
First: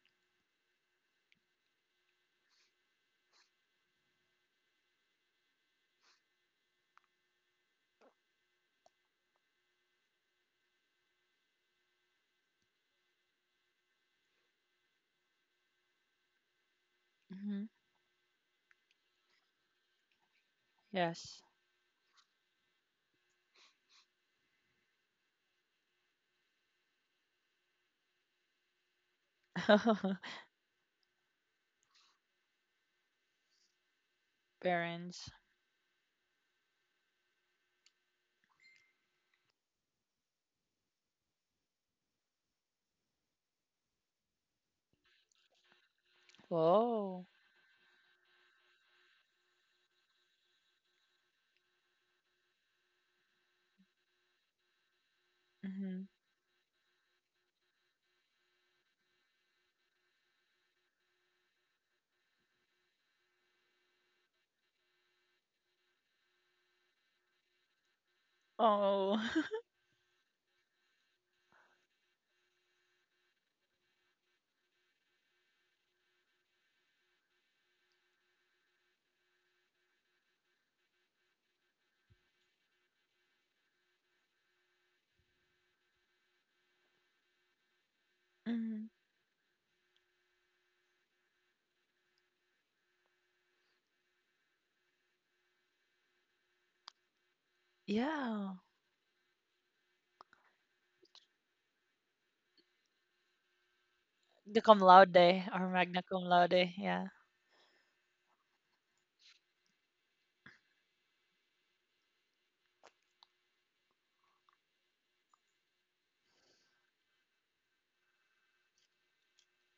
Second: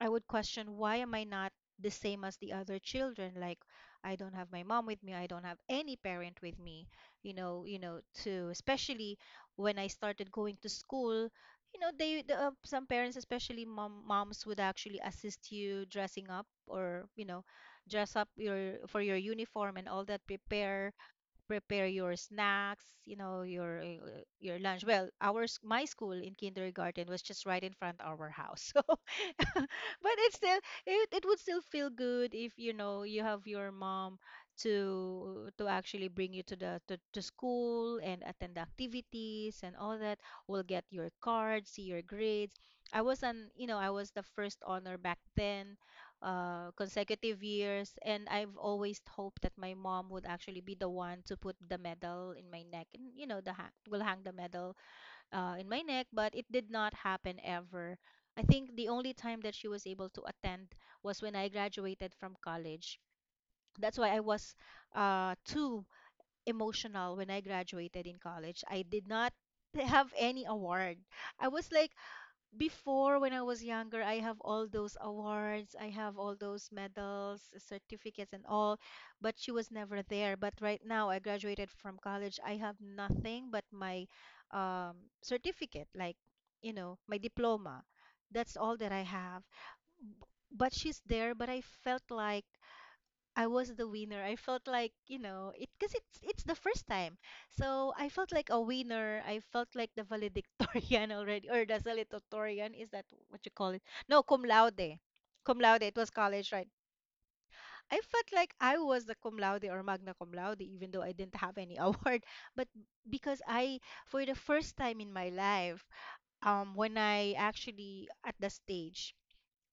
Speaker 1: I would question, why am I not the same as the other children? Like, I don't have my mom with me, I don't have any parent with me, you know. To especially when I started going to school, you know, they some parents, especially moms, would actually assist you dressing up, or you know, dress up your for your uniform and all that, prepare,
Speaker 2: Yes.
Speaker 1: prepare your snacks, you know, your lunch. Well, ours, my school in kindergarten was just right in front our house, so but it's still, it would still feel good if you know, you have your mom
Speaker 2: Parents.
Speaker 1: to actually bring you to the to school and attend the activities and all that. We'll get your card, see your grades. I was an, you know, I was the first honor back then,
Speaker 2: Whoa.
Speaker 1: consecutive years. And I've always hoped that my mom would actually be the one to put the medal in my neck, and you know, the will hang the medal in my
Speaker 2: Hmm.
Speaker 1: neck. But it did not happen ever. I think the only time that she was able to attend was when I graduated from college. That's why I was too emotional when I graduated in college. I did
Speaker 2: Oh.
Speaker 1: not have any award. I was like, before, when I was younger, I have all those awards, I have all those medals, certificates, and all, but she was never there. But right now, I graduated from college. I have nothing but my um, certificate, like, you know, my diploma. That's all
Speaker 2: Hmm.
Speaker 1: that I have. B- But she's there, but I felt like I was the winner. I felt like, you know, it because it's the first time. So I felt
Speaker 2: Yeah.
Speaker 1: like a winner. I felt like the valedictorian already, or the salutatorian. Is that what you call it? No, cum
Speaker 2: The cum
Speaker 1: laude.
Speaker 2: laude
Speaker 1: Cum
Speaker 2: or
Speaker 1: laude. It
Speaker 2: magna
Speaker 1: was
Speaker 2: cum
Speaker 1: college, right?
Speaker 2: laude. Yeah.
Speaker 1: I felt like I was the cum laude or magna cum laude, even though I didn't have any award. But because I, for the first time in my life, when I actually at the stage,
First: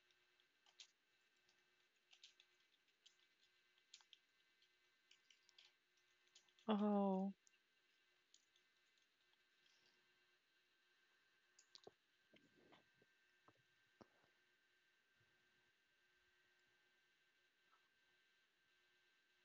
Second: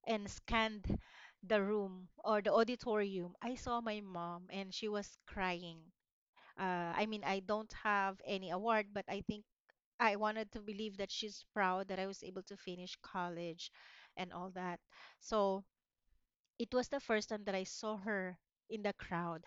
Speaker 1: and scanned the room or the auditorium, I saw my mom and she was crying. I mean,
Speaker 2: Oh.
Speaker 1: I don't have any award, but I think I wanted to believe that she's proud that I was able to finish college and all that. So it was the first time that I saw her in the crowd,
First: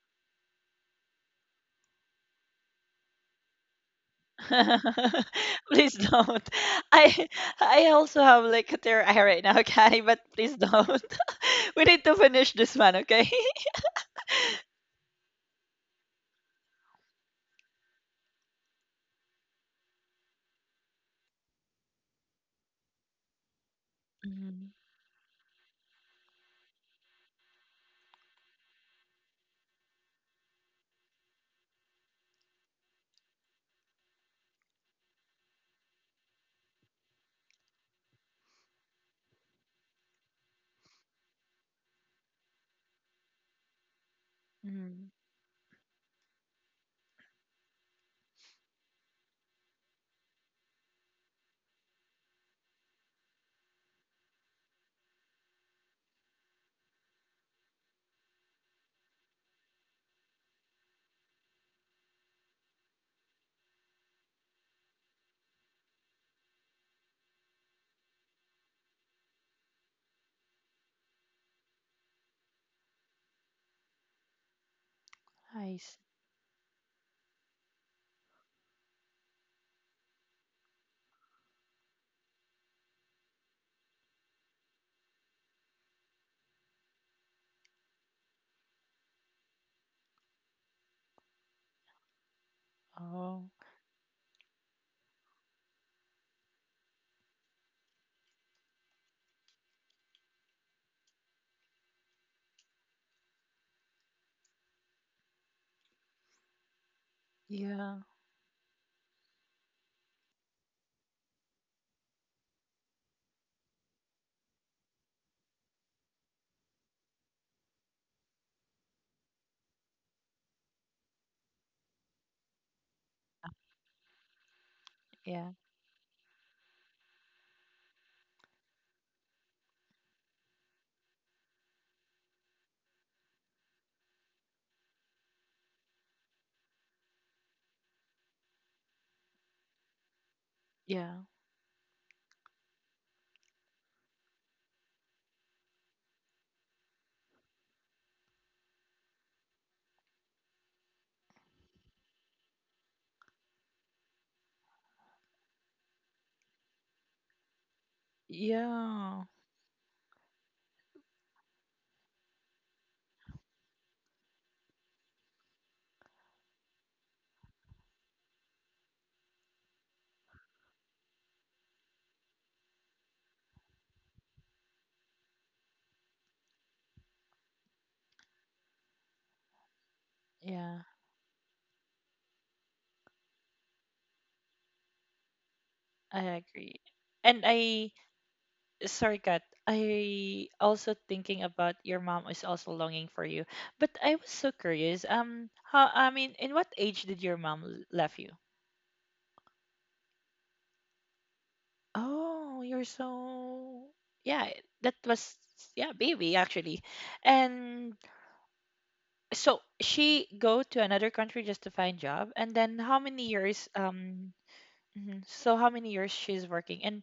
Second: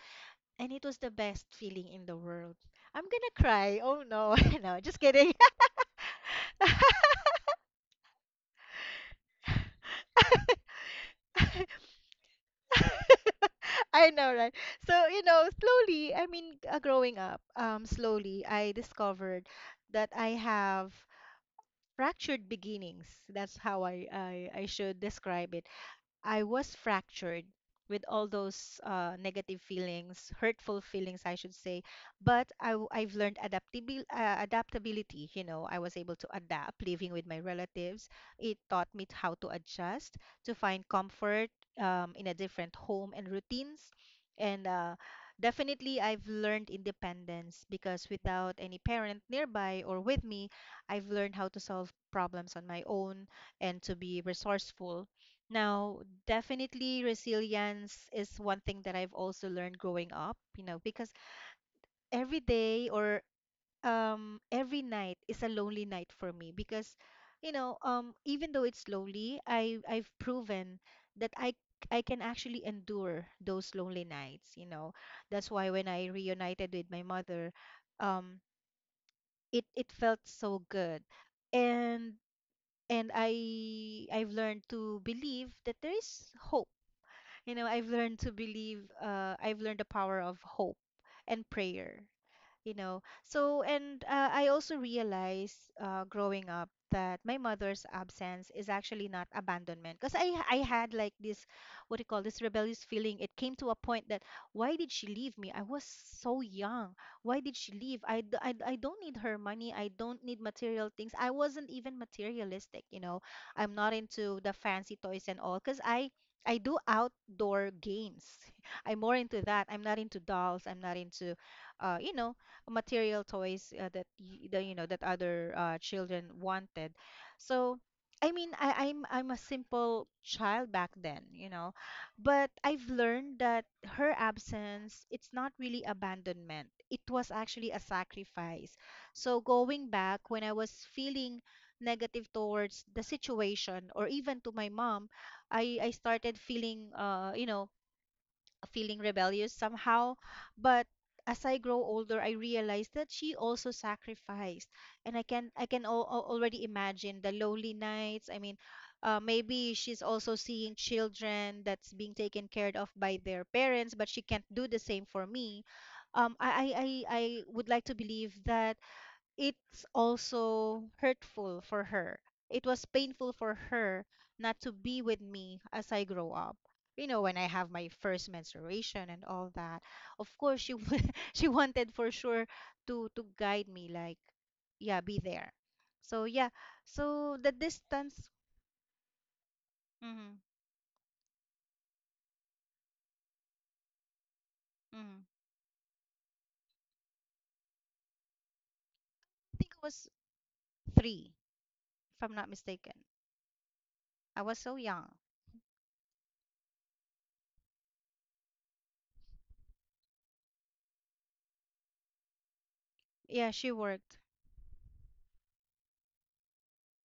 Speaker 1: and it was the best feeling in the world. I'm gonna cry. Oh no, no, just kidding.
Speaker 2: Please don't. I I also have like a tear eye right now, okay? But please don't. We need to finish this one, okay?
Speaker 1: I know, right? So, you know, slowly, I mean, growing up, slowly, I discovered that I have fractured beginnings. That's how I
Speaker 2: Mhm.
Speaker 1: should describe it. I was fractured with all those negative feelings, hurtful feelings, I should say. But I've learned adaptability. You know, I was able to adapt living with my relatives. It taught me how to adjust, to find comfort in a different home and routines. And
Speaker 2: Mhm.
Speaker 1: definitely, I've learned independence, because without any parent nearby or with me, I've learned how to solve problems on my own and to be resourceful. Now, definitely resilience is one thing that I've also learned growing up, you know, because every day, or every night is a lonely night for me. Because you know, even though it's lonely, I've proven that I can actually endure those lonely nights, you know. That's why
Speaker 2: I
Speaker 1: when
Speaker 2: see.
Speaker 1: I reunited with my mother, um it, it felt so good. And I've learned to believe that there is hope. You know, I've learned to believe, I've learned the power of hope and prayer, you know.
Speaker 2: Oh.
Speaker 1: So and I also realized growing up that my mother's absence is actually not abandonment, because I had like this, what do you call, this rebellious feeling. It came to a point that, why did she leave me? I was so young, why did she
Speaker 2: Yeah.
Speaker 1: leave? I don't need her money, I don't need material things. I wasn't even materialistic, you know. I'm not into the fancy toys and all, because I do outdoor games. I'm more into that. I'm not into dolls, I'm not into you know, material toys, that the you know, that other
Speaker 2: Yeah.
Speaker 1: children wanted. So I mean, I'm a simple child back then, you know, but I've learned that her absence, it's not really abandonment. It was actually a sacrifice. So going back, when I was
Speaker 2: Yeah.
Speaker 1: feeling negative towards the situation or even to my mom, I started feeling you know, feeling rebellious somehow. But as I grow older, I realize that she also sacrificed, and I can already imagine the lonely nights. I mean,
Speaker 2: Yeah.
Speaker 1: maybe she's also seeing children that's being taken care of by their parents, but she can't do the same for me. Um, I I I I would like to believe that it's also hurtful for her. It was painful for her not to be with me as I grow up. You know, when I have my first menstruation and all that. Of course,
Speaker 2: Yeah.
Speaker 1: she wanted, for sure, to guide me, like, yeah, be there.
Speaker 2: I
Speaker 1: So yeah,
Speaker 2: agree.
Speaker 1: so
Speaker 2: And
Speaker 1: the
Speaker 2: I
Speaker 1: distance.
Speaker 2: Sorry Kat,
Speaker 1: Hmm.
Speaker 2: I also thinking about your mom is also longing for you. But I was so curious.
Speaker 1: Hmm.
Speaker 2: How, I mean, in what age did your mom left you?
Speaker 1: I think it was three, if I'm not
Speaker 2: Oh, you're
Speaker 1: mistaken.
Speaker 2: so
Speaker 1: I
Speaker 2: yeah,
Speaker 1: was so
Speaker 2: that
Speaker 1: young.
Speaker 2: was yeah, baby actually. And so she go to another country just to find job, and then how many
Speaker 1: Yeah,
Speaker 2: years
Speaker 1: she worked.
Speaker 2: um mhm, so how many years she's working and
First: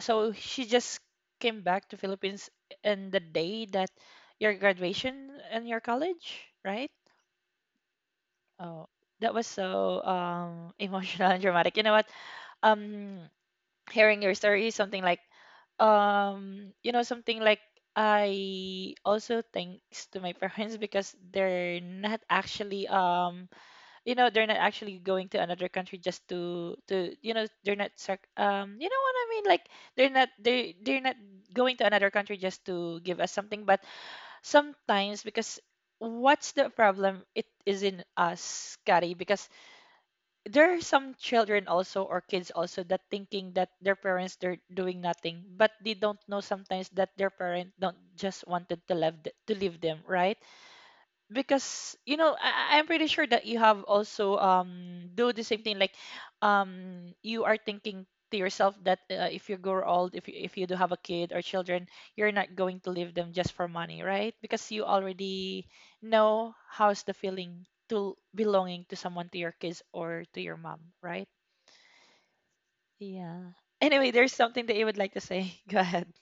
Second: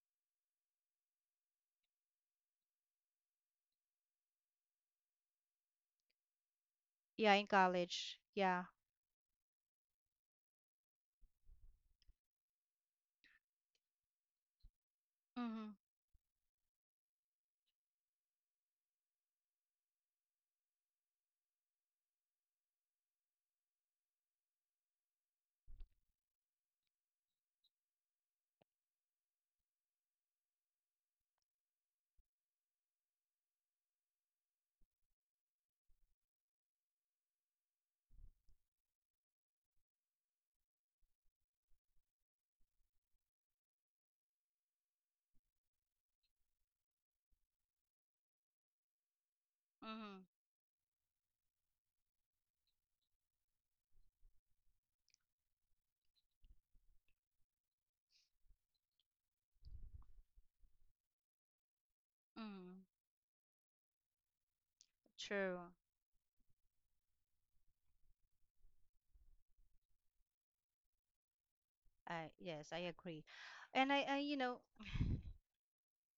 Speaker 2: so she just came back to Philippines in the day that your graduation and your college, right?
Speaker 1: Yeah, in college. Yeah.
Speaker 2: Oh, that was so emotional and dramatic. You know what? Um, Hearing your story is something like
Speaker 1: Mm-hmm.
Speaker 2: you know, something like I also thanks to my parents because they're not actually you know they're not actually going to another country just to you know they're not you know what I mean, like they're not they're not going to another country just to give us something. But sometimes, because what's the problem, it is in us, Kari, because there are some children also, or kids also, that thinking that their parents they're doing nothing, but they don't know sometimes that their parent don't just wanted to love to leave them,
Speaker 1: Mm-hmm.
Speaker 2: right? Because, you know, I'm pretty sure that you have also do the same thing like you are thinking to yourself that, if you grow old, if you do have a kid or children, you're not going
Speaker 1: Mm-hmm.
Speaker 2: to leave them just for money, right? Because you already
Speaker 1: True.
Speaker 2: know how's the feeling to belonging to someone, to your kids or to your mom, right?
Speaker 1: Yes, I agree.
Speaker 2: Yeah.
Speaker 1: And
Speaker 2: Anyway,
Speaker 1: I,
Speaker 2: there's something that you would like to say, go ahead.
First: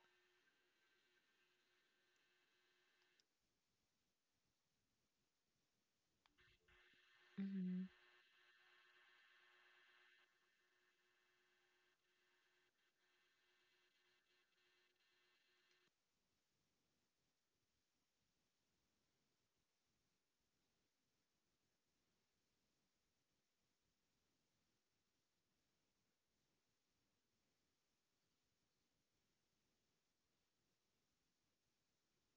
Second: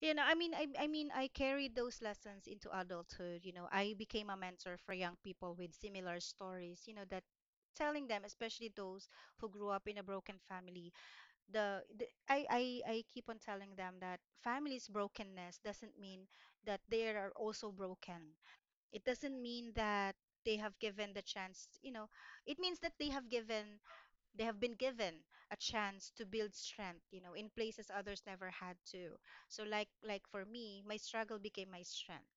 Speaker 1: you know, I mean, I carried those lessons into adulthood. You know, I became a mentor for young people with similar stories. You know, that
Speaker 2: Mhm.
Speaker 1: telling them, especially those who grew up in a broken family, I keep on telling them that family's brokenness doesn't mean that they are also broken. It doesn't mean that they have given the chance. You know, it means that they have been given a chance to build strength in places others never had to. So like for me, my struggle became my strength.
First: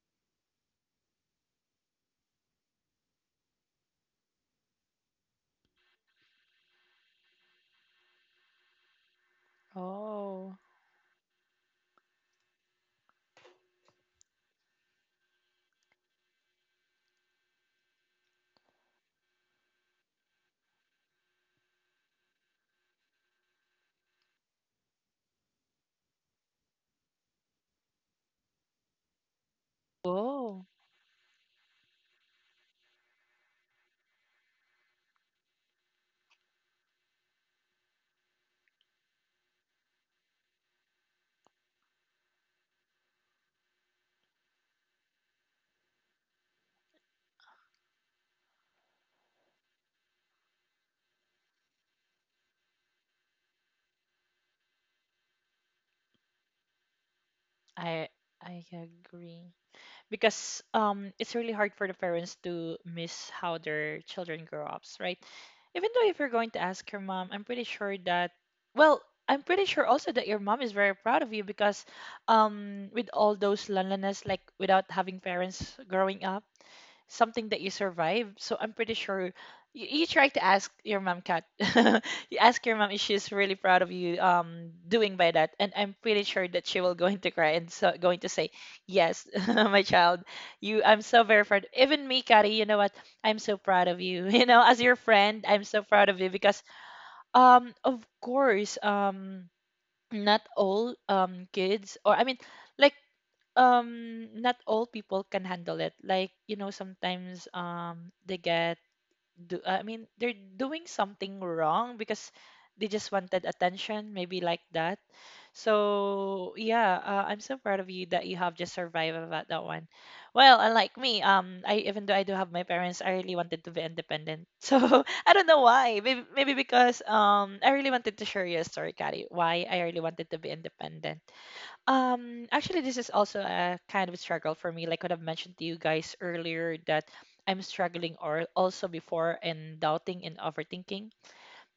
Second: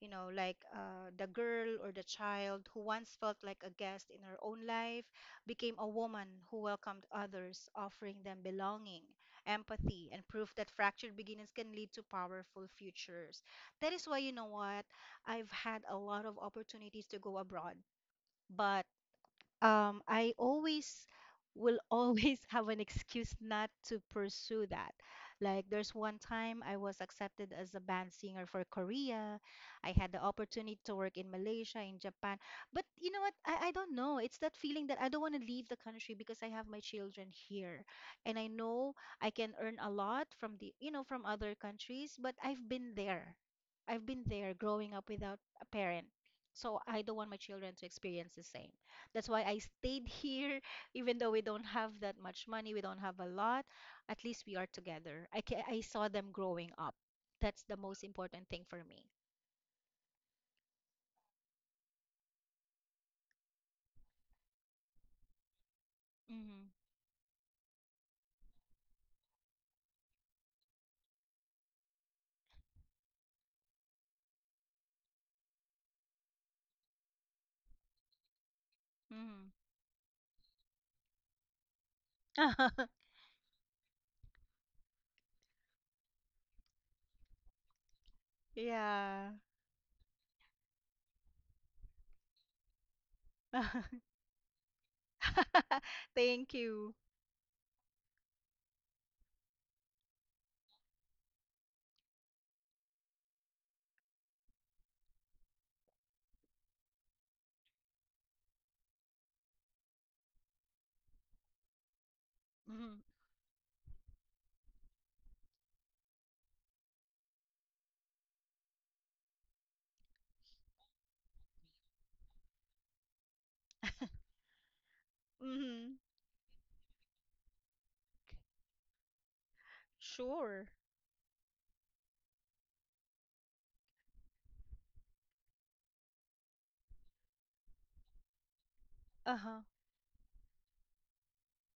Speaker 1: The girl or the child who once felt like a guest in her own life became a woman who welcomed others, offering them belonging, empathy, and proof
Speaker 2: Oh.
Speaker 1: that fractured beginnings can lead to powerful futures. That is why, you know what, I've had a lot of opportunities to go abroad, but I always will always have an excuse not to pursue that. Like there's one time I was accepted as a band singer for Korea. I had the
Speaker 2: Oh.
Speaker 1: opportunity to work in Malaysia, in Japan. But you know what? I don't know. It's that feeling that I don't want to leave the country because I have my children here. And I know I can earn a lot from the, you know, from other countries, but I've been there. I've been there growing up without a parent. So I don't want my children to experience the same. That's why I stayed here, even though we don't have that much money, we don't have a lot. At least we are together. I saw them growing up. That's the most
Speaker 2: I
Speaker 1: important thing
Speaker 2: I
Speaker 1: for me.
Speaker 2: agree, because, it's really hard for the parents to miss how their children grow up, right? Even though if you're going to
Speaker 1: Mm-hmm.
Speaker 2: ask your mom, I'm pretty sure that, well, I'm pretty sure also that your mom is very proud of you, because with all those loneliness, like without having parents growing up, something that you survived. So I'm pretty sure you try to ask your mom, Kat. You ask your
Speaker 1: Mm-hmm.
Speaker 2: mom if she's really proud of you doing by that, and I'm pretty sure that she will going to cry and so going to say, "Yes,
Speaker 1: Yeah.
Speaker 2: my child, you. I'm so very proud." Even me, Kari. You know what? I'm so proud of you. You know, as your friend, I'm so proud of you
Speaker 1: Thank
Speaker 2: because
Speaker 1: you.
Speaker 2: of course not all kids, or I mean, like, not all people can handle it, like, you know, sometimes they get do I mean they're doing something wrong because they
Speaker 1: Mm-hmm.
Speaker 2: just wanted attention maybe, like that. So yeah, I'm so proud of you that you have just survived about that one. Well, unlike me, I even though I do have my parents I really wanted to be independent. So I don't know
Speaker 1: Mm-hmm.
Speaker 2: why. Maybe, maybe because I really wanted to share you a story, Kari, why I really wanted to be
Speaker 1: Sure.
Speaker 2: independent. Actually, this is also a kind of struggle for me. Like what I've mentioned to you guys earlier, that I'm struggling, or also before,
Speaker 1: Uh-huh.
Speaker 2: in doubting and overthinking,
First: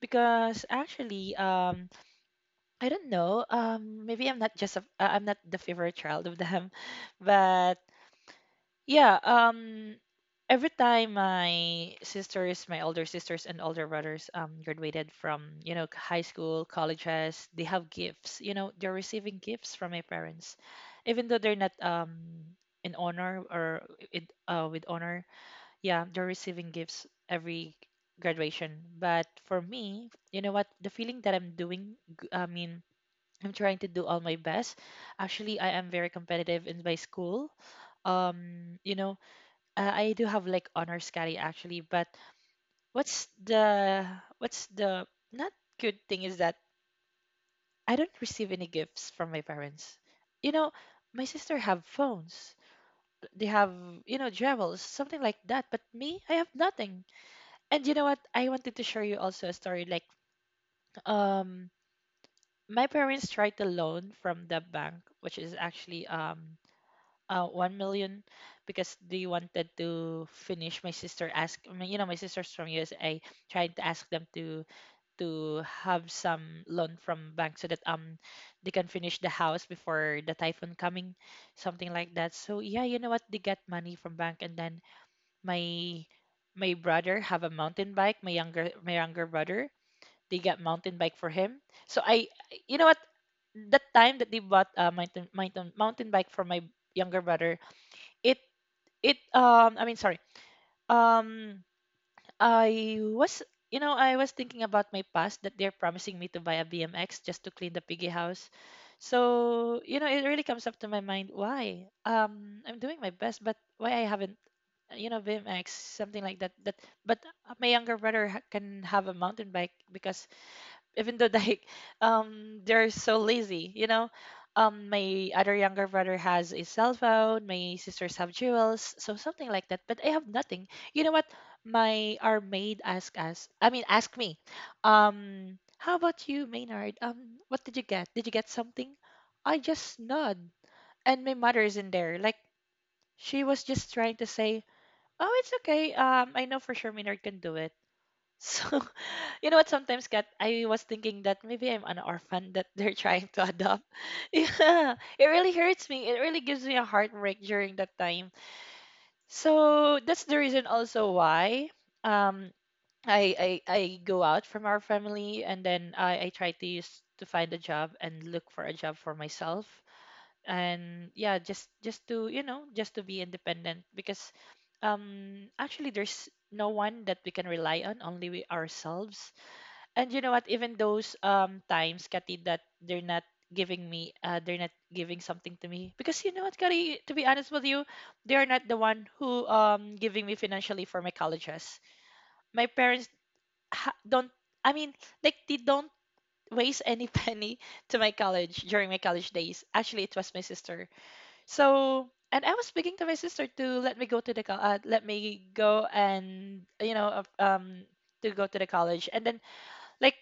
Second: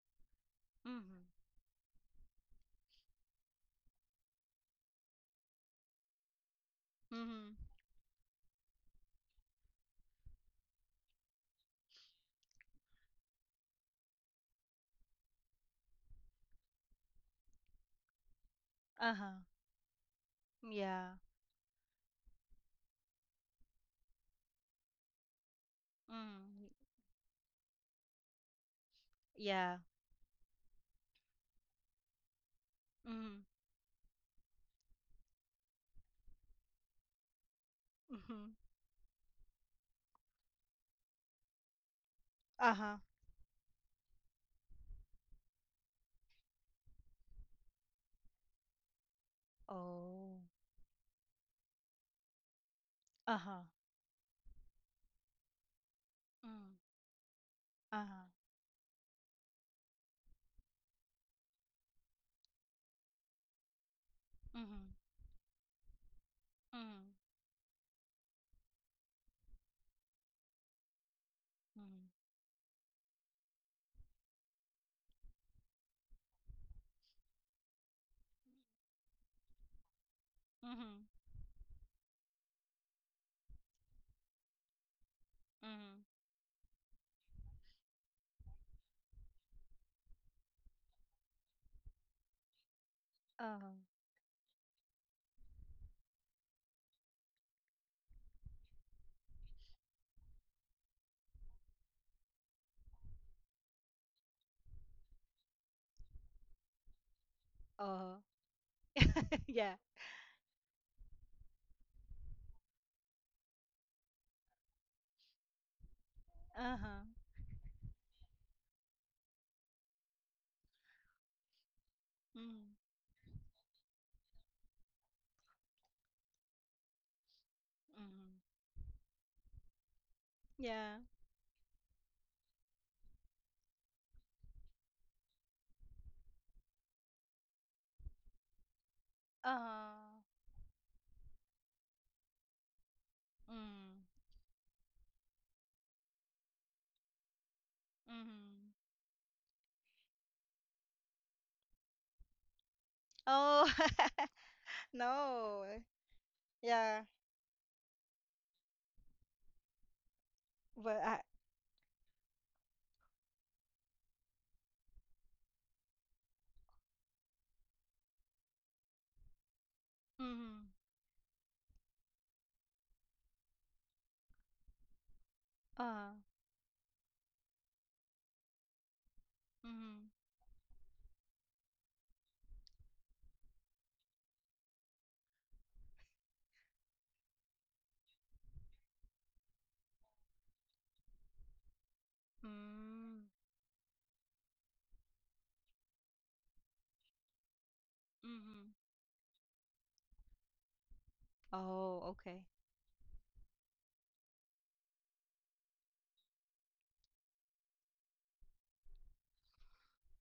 Speaker 2: because
Speaker 1: Mm-hmm.
Speaker 2: actually, I don't know. Maybe I'm not just a, I'm not the favorite child of them,
Speaker 1: Mm-hmm.
Speaker 2: but yeah. Every time my sisters, my older sisters and older brothers graduated from, you know, high school, colleges, they have gifts. You know, they're receiving
Speaker 1: Uh-huh.
Speaker 2: gifts from my parents.
Speaker 1: Yeah.
Speaker 2: Even though they're not in honor, or it with honor, yeah, they're
Speaker 1: Mm-hmm.
Speaker 2: receiving gifts every graduation. But for
Speaker 1: Yeah.
Speaker 2: me, you know what, the feeling that I mean,
Speaker 1: Mm-hmm.
Speaker 2: I'm trying to do all my best. Actually, I am very competitive in my school.
Speaker 1: Mm-hmm.
Speaker 2: You know, I do have like honors Carry actually, but
Speaker 1: Uh-huh.
Speaker 2: what's the what's the not good thing is that I don't receive any gifts from my parents.
Speaker 1: Oh.
Speaker 2: You know, my sister have phones. They
Speaker 1: Uh-huh.
Speaker 2: have, you know, jewels, something like that, but me, I have
Speaker 1: Mm.
Speaker 2: nothing. And you know what?
Speaker 1: Uh-huh.
Speaker 2: I wanted to share you also a story like um my parents tried to loan from the
Speaker 1: Mm-hmm.
Speaker 2: bank, which is actually
Speaker 1: Mm-hmm.
Speaker 2: 1 million, because they wanted to finish my sister asked, I, you know,
Speaker 1: Mhm.
Speaker 2: my sister's from USA tried to ask them to have some loan from bank so that they can finish the house before the typhoon
Speaker 1: Mhm.
Speaker 2: coming, something like that. So yeah, you know what, they get money from bank, and then my
Speaker 1: Mhm.
Speaker 2: my brother have a mountain bike. My younger, my younger brother, they got mountain bike for him. So I, you know what,
Speaker 1: Uh-huh.
Speaker 2: that time that they bought a mountain bike for my younger brother, it it I mean, sorry, um I was, you know, I was thinking about my past that they're promising me to buy a BMX just to clean the piggy
Speaker 1: Uh-huh.
Speaker 2: house.
Speaker 1: Yeah.
Speaker 2: So you know, it really comes up to my mind why I'm doing my best, but why I haven't, you know, BMX, something like that that.
Speaker 1: Uh-huh.
Speaker 2: But my younger brother can have a mountain bike because even though like
Speaker 1: Mhm.
Speaker 2: they're so lazy, you know, my other younger brother has a cell phone, my sisters
Speaker 1: Mhm.
Speaker 2: have jewels, so something like that, but I have nothing.
Speaker 1: Yeah.
Speaker 2: You know what, my our maid asked us, I mean, asked me, how about you, Maynard, what did you get, did you get something? I just
Speaker 1: Uh-huh.
Speaker 2: nod, and my mother is in there, like, she was just
Speaker 1: Mhm.
Speaker 2: trying to say, oh, it's okay, I know for sure Maynard can do it. So,
Speaker 1: Mhm.
Speaker 2: you know what? Sometimes, Kat, I was thinking that maybe I'm an orphan that they're trying to
Speaker 1: Oh,
Speaker 2: adopt. Yeah, it really
Speaker 1: no.
Speaker 2: hurts me. It really gives me a
Speaker 1: Yeah.
Speaker 2: heartbreak during that time. So that's the reason
Speaker 1: But I,
Speaker 2: also why um I go out from our family, and then I try to use to find a job and look for a job for myself.
Speaker 1: Mhm.
Speaker 2: And yeah, just to just to be independent because actually
Speaker 1: uh,
Speaker 2: there's no one that we can rely on, only we ourselves.
Speaker 1: Mhm.
Speaker 2: And you know what, even those times, Kati, that they're not giving me they're not giving something to me, because you know what, Kati, to be honest with you, they're not the one who giving me financially for my colleges. My parents
Speaker 1: Mm.
Speaker 2: don't, I mean, like they don't waste any penny to my college.
Speaker 1: Mhm.
Speaker 2: During my college days, actually it was my sister.
Speaker 1: Oh,
Speaker 2: So,
Speaker 1: okay.
Speaker 2: and I was speaking to my sister to let me go to the let me go and you know to go to the college. And then, like,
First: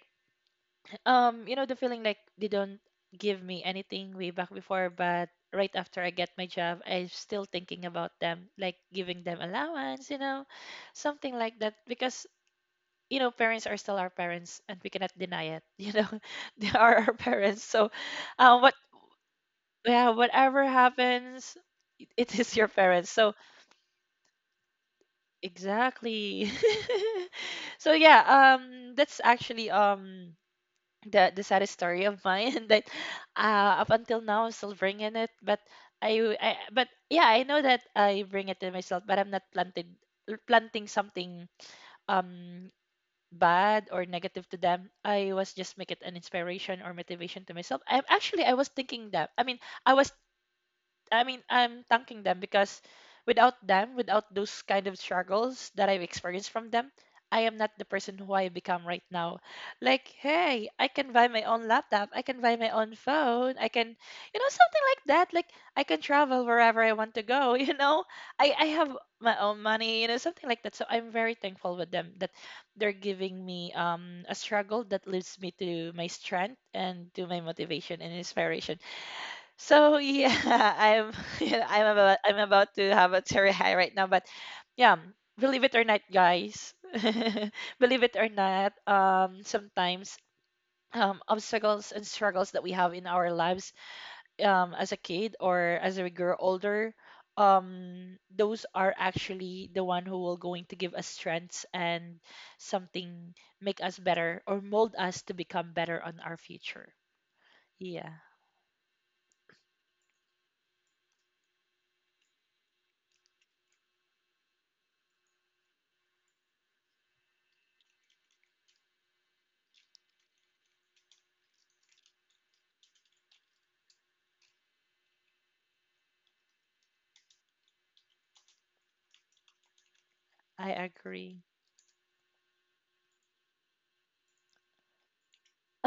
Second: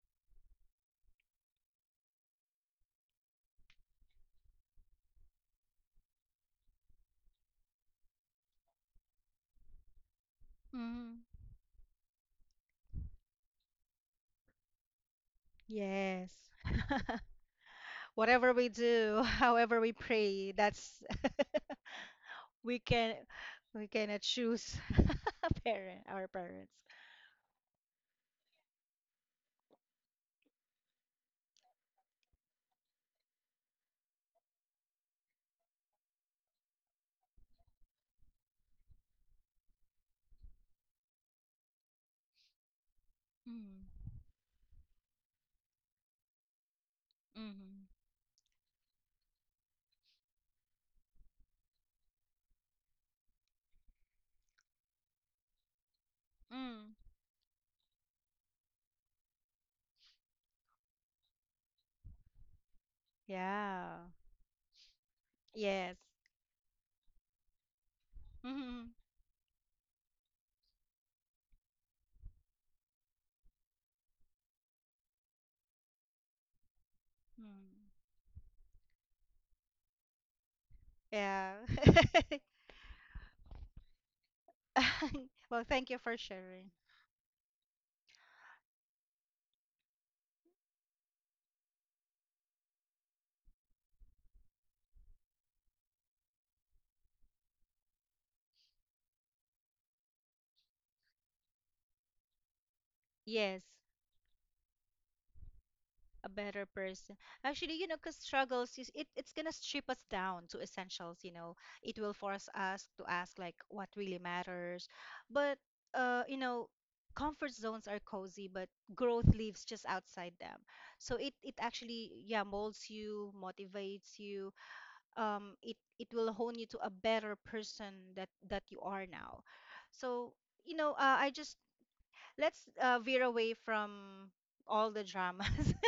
Speaker 2: you know the feeling, like they don't give me anything way back before, but right after I get my job, I'm still thinking about them, like giving them allowance, you know,
Speaker 1: Mhm.
Speaker 2: something like that. Because you know, parents are still our parents and we cannot deny it. You know,
Speaker 1: Yes.
Speaker 2: they are our parents, so
Speaker 1: Whatever we
Speaker 2: what
Speaker 1: do, however we
Speaker 2: yeah,
Speaker 1: pray,
Speaker 2: whatever
Speaker 1: that's
Speaker 2: happens, it is your
Speaker 1: we
Speaker 2: parents,
Speaker 1: can
Speaker 2: so
Speaker 1: we cannot choose parent our
Speaker 2: exactly.
Speaker 1: parents.
Speaker 2: So yeah, that's actually um, the saddest story of mine, that up until now I'm still bringing it. But I but yeah, I know that I bring it to myself, but I'm not planted planting something um
Speaker 1: Mhm.
Speaker 2: bad or negative to them. I was just make it an inspiration or motivation to myself.
Speaker 1: Mhm.
Speaker 2: I actually I was thinking that. I mean, I was I mean, I'm thanking them, because without them, without those kind of struggles that I've experienced from them,
Speaker 1: Mm.
Speaker 2: I am not the person who I become right now. Like, hey, I can buy my own laptop, I can buy my own phone, I can,
Speaker 1: Yeah.
Speaker 2: you know, something like that. Like, I
Speaker 1: Yes.
Speaker 2: can travel wherever I want to go, you know? I
Speaker 1: Hmm.
Speaker 2: have my own money, you know, something like that. So I'm very thankful with them that they're giving me a struggle that leads me to my strength and to my
Speaker 1: Mm.
Speaker 2: motivation and inspiration. So yeah, I'm
Speaker 1: Yeah.
Speaker 2: yeah, I'm about to have a cherry high right now, but yeah,
Speaker 1: Well,
Speaker 2: believe it or
Speaker 1: thank you
Speaker 2: not,
Speaker 1: for sharing.
Speaker 2: guys, believe it or not, sometimes obstacles and struggles that we have in our lives, as a kid or as we grow older, those are actually the one who will going to give us strengths and something,
Speaker 1: Yes,
Speaker 2: make us better or mold us to become better on
Speaker 1: a
Speaker 2: our
Speaker 1: better
Speaker 2: future.
Speaker 1: person. Actually,
Speaker 2: Yeah,
Speaker 1: because struggles, it's gonna strip us down to essentials, you know. It will force us to ask like what really matters. But uh, you know, comfort zones are cozy, but growth lives just outside them. So it actually, yeah, molds you, motivates you, it will hone you to a better person that you are now. So
Speaker 2: I
Speaker 1: I
Speaker 2: agree.
Speaker 1: just let's veer away from all the dramas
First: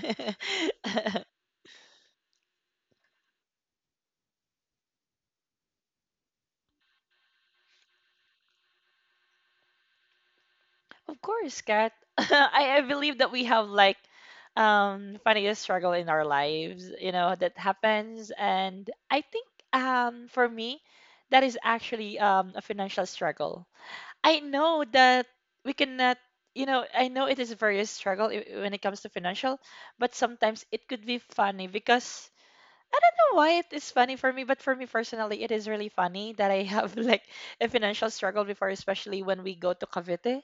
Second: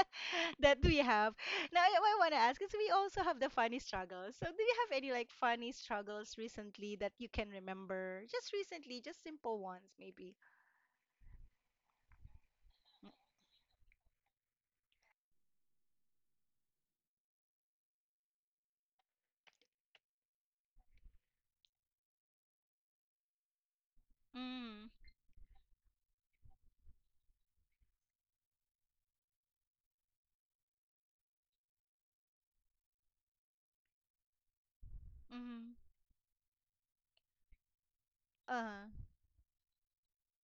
Speaker 1: that we have. Now, I want to ask is we also have the funny struggles. So do you have any like funny struggles recently that you can remember? Just recently, just simple ones maybe.
Speaker 2: course, Kat. I believe that we have like funniest struggle in our lives, you know, that happens. And I think for me, that is actually a financial struggle. I
Speaker 1: Mm.
Speaker 2: know that we cannot, you know, I know it is a very struggle when it comes to financial, but sometimes it could be funny, because I don't know why it is funny for me, but for me personally, it is
Speaker 1: Mm.
Speaker 2: really funny that I have like a financial struggle before,
Speaker 1: Uh.
Speaker 2: especially when we go to Cavite,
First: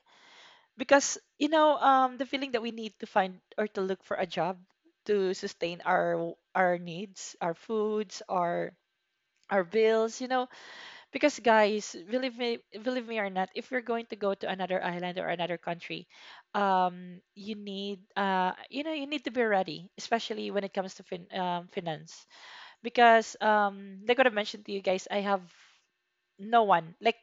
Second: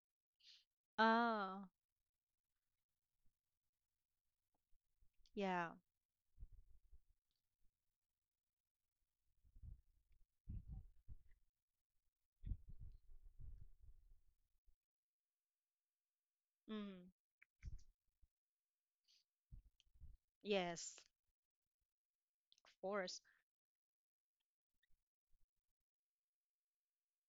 Speaker 2: because you
Speaker 1: Oh.
Speaker 2: know, the feeling that we need to find or to look for a job to
Speaker 1: Yeah.
Speaker 2: sustain our needs, our foods, our bills, you know, because guys, believe me or not, if you're going to go to another island or another country,
Speaker 1: Mm.
Speaker 2: you need, you know, you need to be ready, especially when it comes
Speaker 1: Yes.
Speaker 2: to finance,
Speaker 1: Of course.
Speaker 2: because like what I mentioned to you guys, I have no one. Like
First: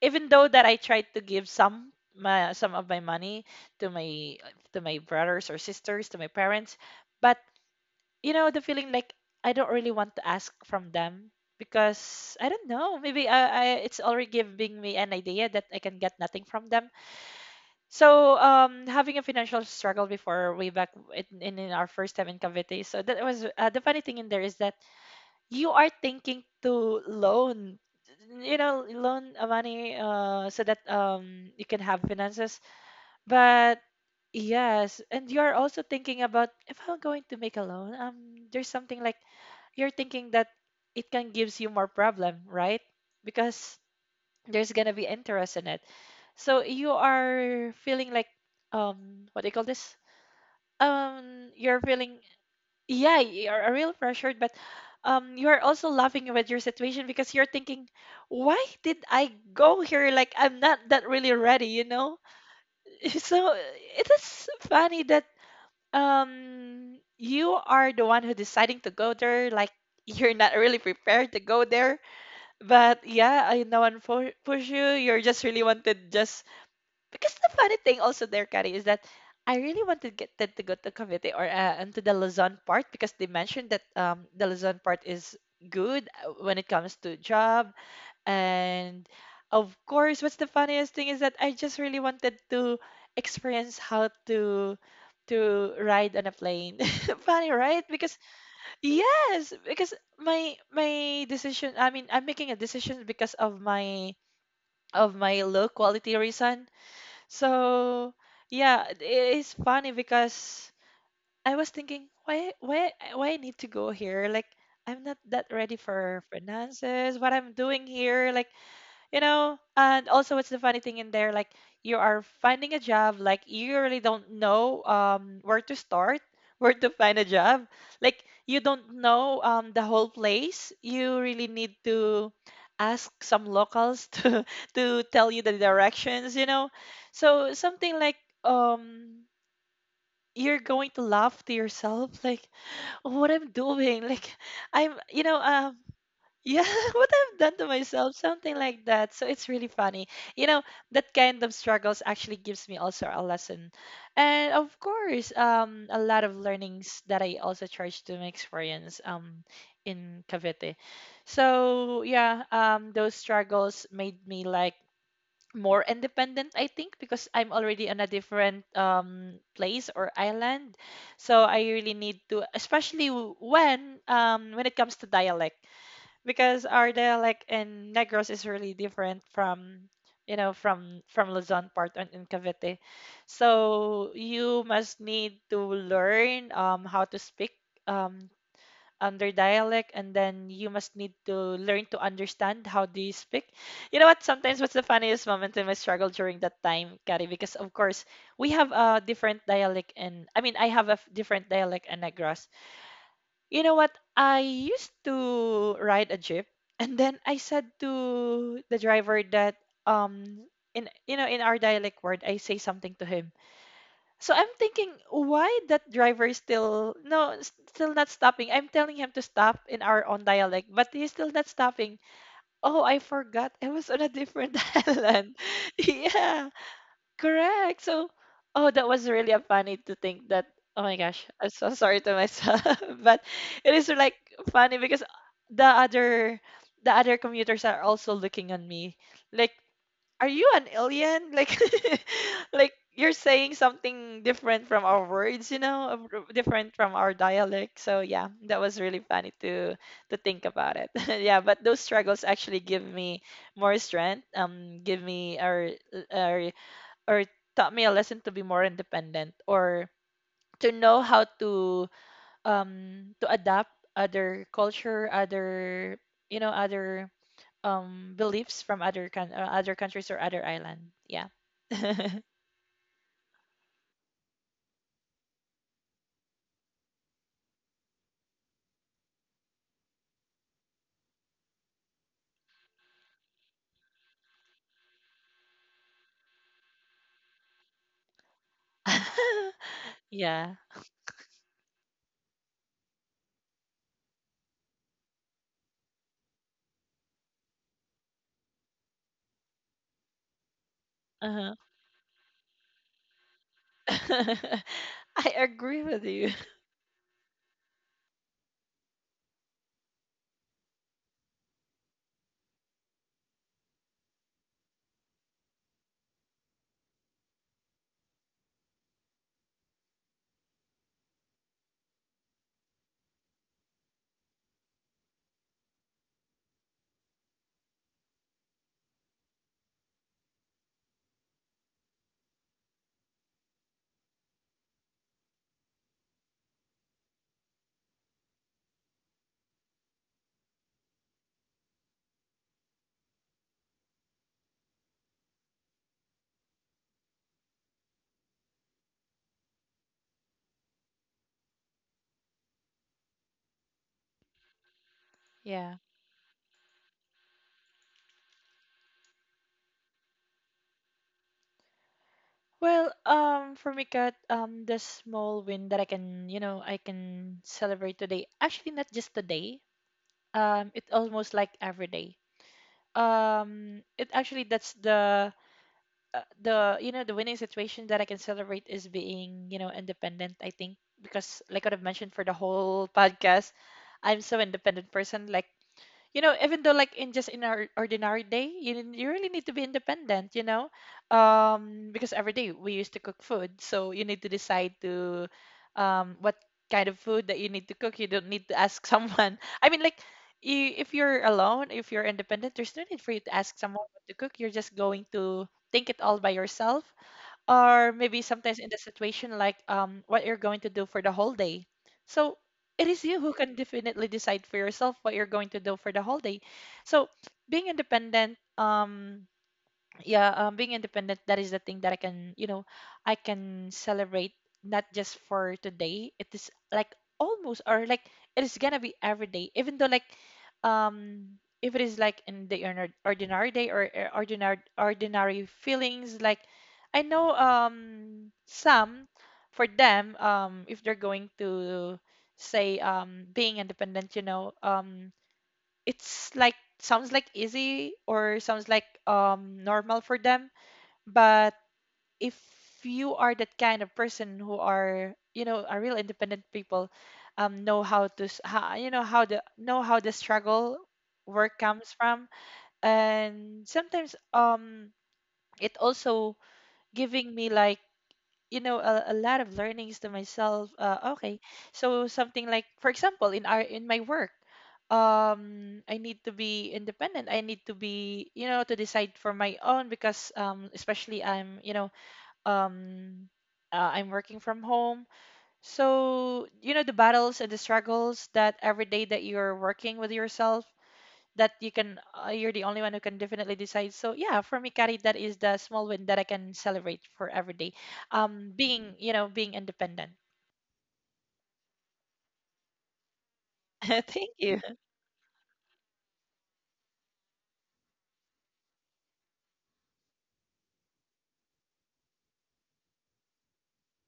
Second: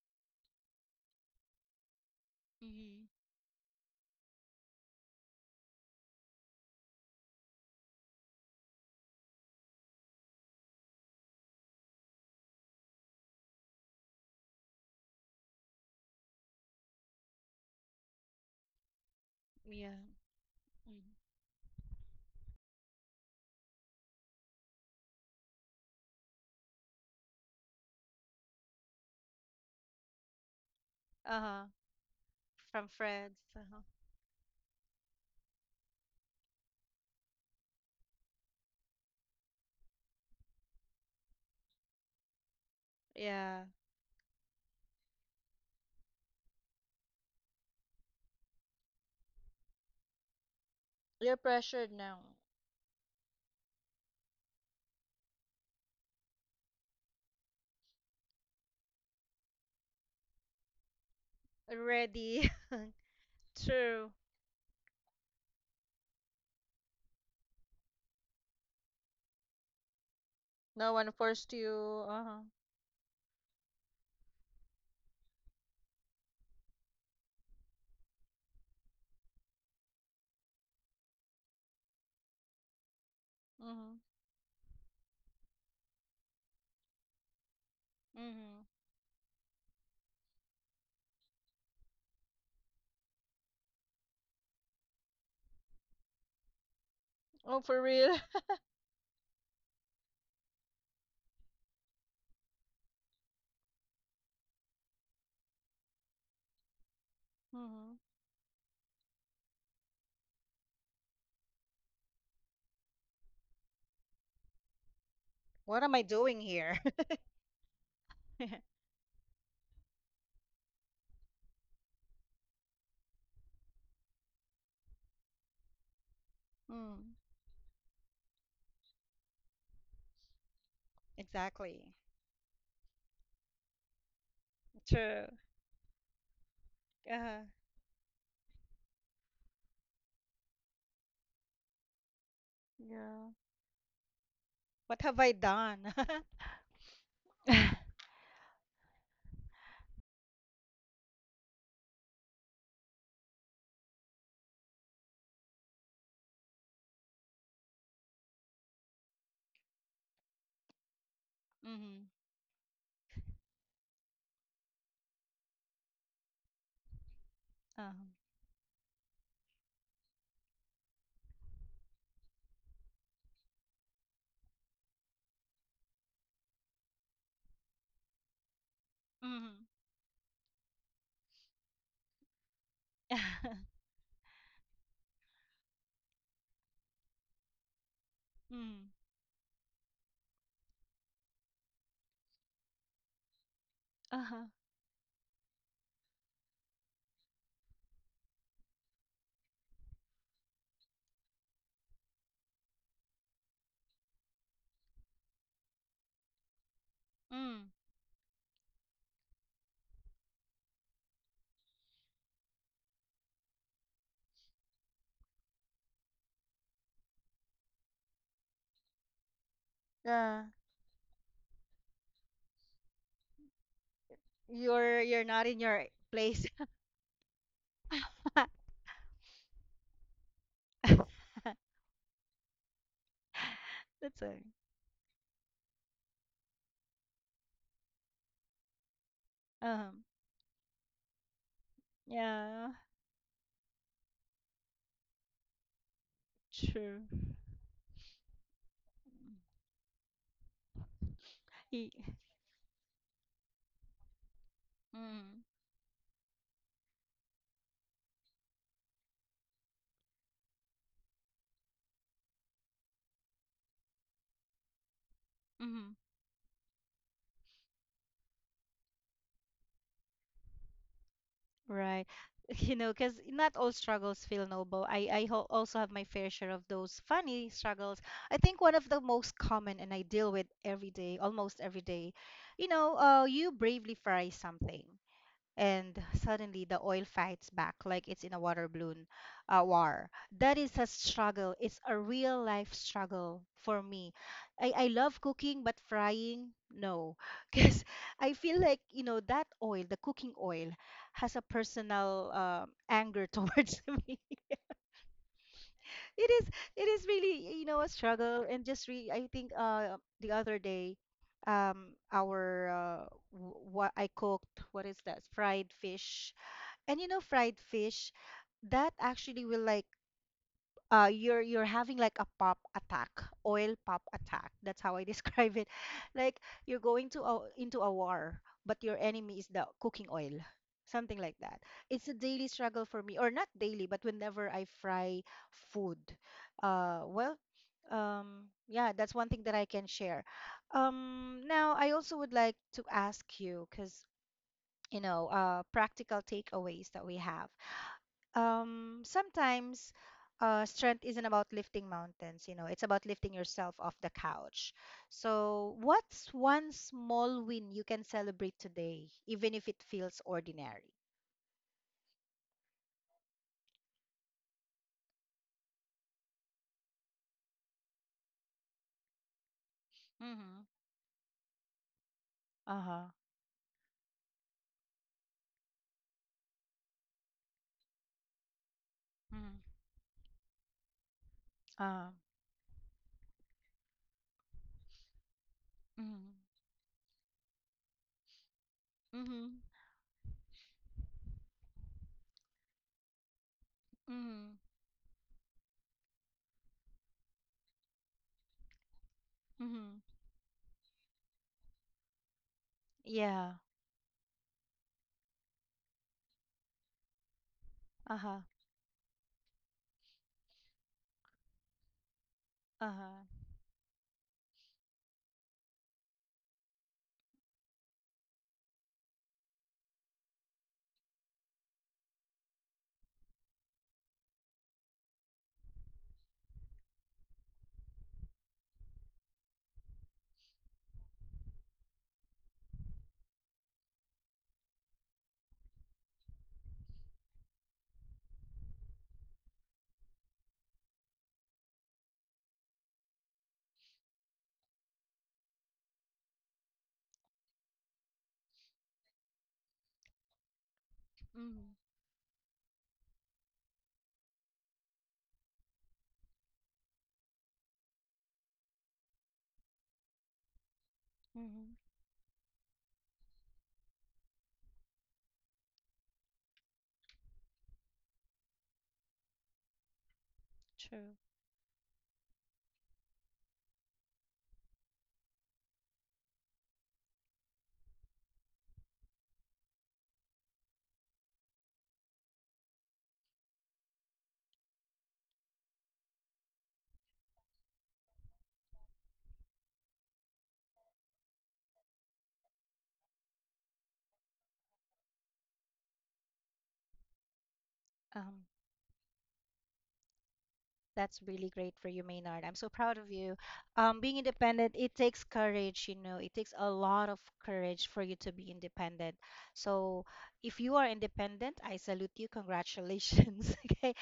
Speaker 2: even though that I tried to give some of my
Speaker 1: Mm-hmm.
Speaker 2: money to my to my brothers or sisters, to my parents, but you know the feeling, like I don't really want to ask from them, because I don't know, maybe I it's already giving me an idea that I can get nothing from them. So having a financial
Speaker 1: Yeah.
Speaker 2: struggle before way back in, in our first time in Cavite. So that was the funny thing in there is that you are thinking to loan, you know, loan money so that you
Speaker 1: Mm-hmm.
Speaker 2: can have finances,
Speaker 1: From friends.
Speaker 2: but
Speaker 1: Uh-huh.
Speaker 2: yes, and you are also thinking about if I'm going to make a loan, there's something like, you're thinking that it can gives you more problem, right?
Speaker 1: Yeah.
Speaker 2: Because there's gonna be interest in it, so you are feeling like, what do you call this,
Speaker 1: You're
Speaker 2: you're
Speaker 1: pressured
Speaker 2: feeling,
Speaker 1: now.
Speaker 2: yeah, you're a real pressured, but you're also laughing with your situation, because you're thinking, why did I go here? Like I'm not that really ready, you know.
Speaker 1: Already.
Speaker 2: So it
Speaker 1: True.
Speaker 2: is funny that you are the one who deciding to go there, like you're not really
Speaker 1: No one
Speaker 2: prepared to
Speaker 1: forced
Speaker 2: go there,
Speaker 1: you. Uh huh.
Speaker 2: but yeah, I no one push you, you're just really wanted, just because the funny thing also there, Kari, is that I really wanted to get to go to Cavite or into the Luzon part because they mentioned that
Speaker 1: Mm-hmm.
Speaker 2: the Luzon part is good when it comes to job.
Speaker 1: Mm-hmm.
Speaker 2: And of course, what's the funniest thing is that I just really wanted to experience how to ride on a plane. Funny,
Speaker 1: Oh,
Speaker 2: right?
Speaker 1: for
Speaker 2: Because
Speaker 1: real?
Speaker 2: yes, because my decision, I mean, I'm making a decision because of my low quality reason.
Speaker 1: Mm-hmm.
Speaker 2: So yeah, it is funny because I was thinking, why why I need to go here? Like I'm not that ready
Speaker 1: What am I
Speaker 2: for
Speaker 1: doing here?
Speaker 2: finances. What I'm doing here, like, you know. And also what's the funny thing in there, like you are finding a job, like you really don't know where to start, where to find a
Speaker 1: Mm.
Speaker 2: job, like you don't know the whole place, you really need
Speaker 1: Exactly.
Speaker 2: to ask some locals to tell
Speaker 1: True.
Speaker 2: you the directions, you know.
Speaker 1: Uh,
Speaker 2: So something like um you're going to laugh to yourself, like what
Speaker 1: Yeah.
Speaker 2: I'm doing, like I'm,
Speaker 1: What
Speaker 2: you
Speaker 1: have
Speaker 2: know,
Speaker 1: I done?
Speaker 2: yeah, what I've done to myself, something like that. So it's really funny. You know, that kind of struggles actually gives me also a lesson. And of course, a lot of learnings that I also charge to my experience in Cavite. So
Speaker 1: Mm-hmm.
Speaker 2: yeah, those struggles made me like more independent, I think, because I'm already on
Speaker 1: Uh-huh.
Speaker 2: a different place or island. So I really need to, especially when it comes to dialect, because our dialect in Negros is really different
Speaker 1: Mm-hmm.
Speaker 2: from, you know, from Luzon part and in Cavite. So you must need to learn how to speak um
Speaker 1: Mm-hmm.
Speaker 2: under dialect, and then you must need to learn to understand how they speak. You know what?
Speaker 1: Uh-huh.
Speaker 2: Sometimes what's the funniest moment in my struggle during that time, Kari, because of course we have a different dialect in, I mean, I have a different dialect in Negros. You know what? I used to ride a jeep, and then I said
Speaker 1: Mm.
Speaker 2: to the driver that um in, you know, in our dialect word, I say something to him. So I'm thinking, why that driver is still still not stopping? I'm telling him to stop in our own
Speaker 1: Yeah.
Speaker 2: dialect, but he's still not stopping. Oh, I forgot. I was on a different
Speaker 1: You're
Speaker 2: island.
Speaker 1: not in your
Speaker 2: Yeah.
Speaker 1: place.
Speaker 2: Correct. So, oh, that was really a funny to think that. Oh my gosh, I'm so sorry to myself, but it is like
Speaker 1: That's it.
Speaker 2: funny, because the other the other commuters are also looking on me, like,
Speaker 1: Uh-huh.
Speaker 2: are you an alien? Like, like
Speaker 1: Yeah,
Speaker 2: you're saying something different from our words, you know, different from
Speaker 1: true.
Speaker 2: our dialect. So yeah, that was really funny to think about it. Yeah, but those
Speaker 1: Y-
Speaker 2: struggles actually give me more strength. Give me
Speaker 1: Mm,
Speaker 2: or or taught me a lesson to be more independent or to know how to adapt other culture other
Speaker 1: mm,
Speaker 2: other beliefs from other coun other countries or other island. Yeah.
Speaker 1: right. You know, because not all struggles feel noble. I ho also have my fair share of those funny struggles. I think one of the most common, and I deal with every day, almost every day, you bravely fry something, and suddenly the oil fights back like it's in a water balloon war. That
Speaker 2: Yeah.
Speaker 1: is a struggle. It's a real life struggle for me. I love cooking, but frying, no. Because I feel like, that oil, the cooking oil, has a
Speaker 2: Uh-huh.
Speaker 1: personal anger towards me.
Speaker 2: I agree with
Speaker 1: It
Speaker 2: you.
Speaker 1: is it is really, a struggle. And just re I think the other day, um, our uh, what I cooked, what is that? Fried fish and fried fish, that actually will, like, you're having like a pop attack, oil pop attack. That's how I describe it. Like you're going into a war, but your enemy is the cooking oil. Something like that. It's a daily struggle for me, or not daily, but whenever I fry food. Well, yeah, that's one thing that I can share. Now, I also would like to ask you, because, practical takeaways that we have, sometimes, strength isn't about lifting mountains, you know, it's about lifting yourself off the couch. So,
Speaker 2: Yeah.
Speaker 1: what's one small win you can celebrate today, even if it feels ordinary?
Speaker 2: Well, for me, Kat, the small win that I can I can celebrate today, actually not just today,
Speaker 1: Mm-hmm.
Speaker 2: it's almost like every day,
Speaker 1: Uh-huh.
Speaker 2: it actually that's the the winning situation that I can celebrate is
Speaker 1: Mm-hmm.
Speaker 2: being, you know, independent. I think because like what I've
Speaker 1: Uh,
Speaker 2: mentioned for the whole podcast, I'm so independent person, like,
Speaker 1: Mm-hmm.
Speaker 2: you know, even though like in our ordinary day you, you really need
Speaker 1: Mhm.
Speaker 2: to be independent, you know. Because every day we used to cook food, so you need to
Speaker 1: Mm-hmm.
Speaker 2: decide to what kind of food that you need to cook. You don't need to ask someone. I mean, like,
Speaker 1: Mm-hmm.
Speaker 2: you, if you're alone, if you're independent, there's no need for you to
Speaker 1: Yeah.
Speaker 2: ask someone what to cook. You're just going to think it all by yourself. Or maybe
Speaker 1: Uh-huh.
Speaker 2: sometimes in the situation like, what you're going to do for the whole day. So it is you who
Speaker 1: Uh-huh.
Speaker 2: can definitely decide for yourself what you're going to do for the whole day. So being independent, yeah, being independent, that is the thing that I can, you know, I can celebrate, not just for today, it is like almost, or like, it is gonna be every day. Even though like, um if it is like in the ordinary day, or ordinary feelings, like, I know some, for them, if they're going to say, being independent, you know, it's like sounds like easy, or sounds like normal for them. But
Speaker 1: Mm-hmm.
Speaker 2: if you are that kind of person who are, you know, a real independent people, know how to how, you know how the struggle work
Speaker 1: Mm-hmm.
Speaker 2: comes from. And sometimes it also giving me like, you know, a lot of learnings to myself.
Speaker 1: True.
Speaker 2: Okay, so something like for example in our in my work, I need to be independent, I need to be, you know, to decide for my own, because especially I'm, you know, um I'm working from home. So you know the battles and the struggles that every day that you're working with yourself, that you can you're the only one who can definitely decide. So yeah, for me, Kari, that is the small win that I can celebrate for every day,
Speaker 1: Um
Speaker 2: being, you know, being independent.
Speaker 1: That's really great for you, Maynard. I'm so proud of you. Being
Speaker 2: Thank you.
Speaker 1: independent, it takes courage, it takes a lot of courage for you to be independent. So if you are independent, I salute you. Congratulations. Okay.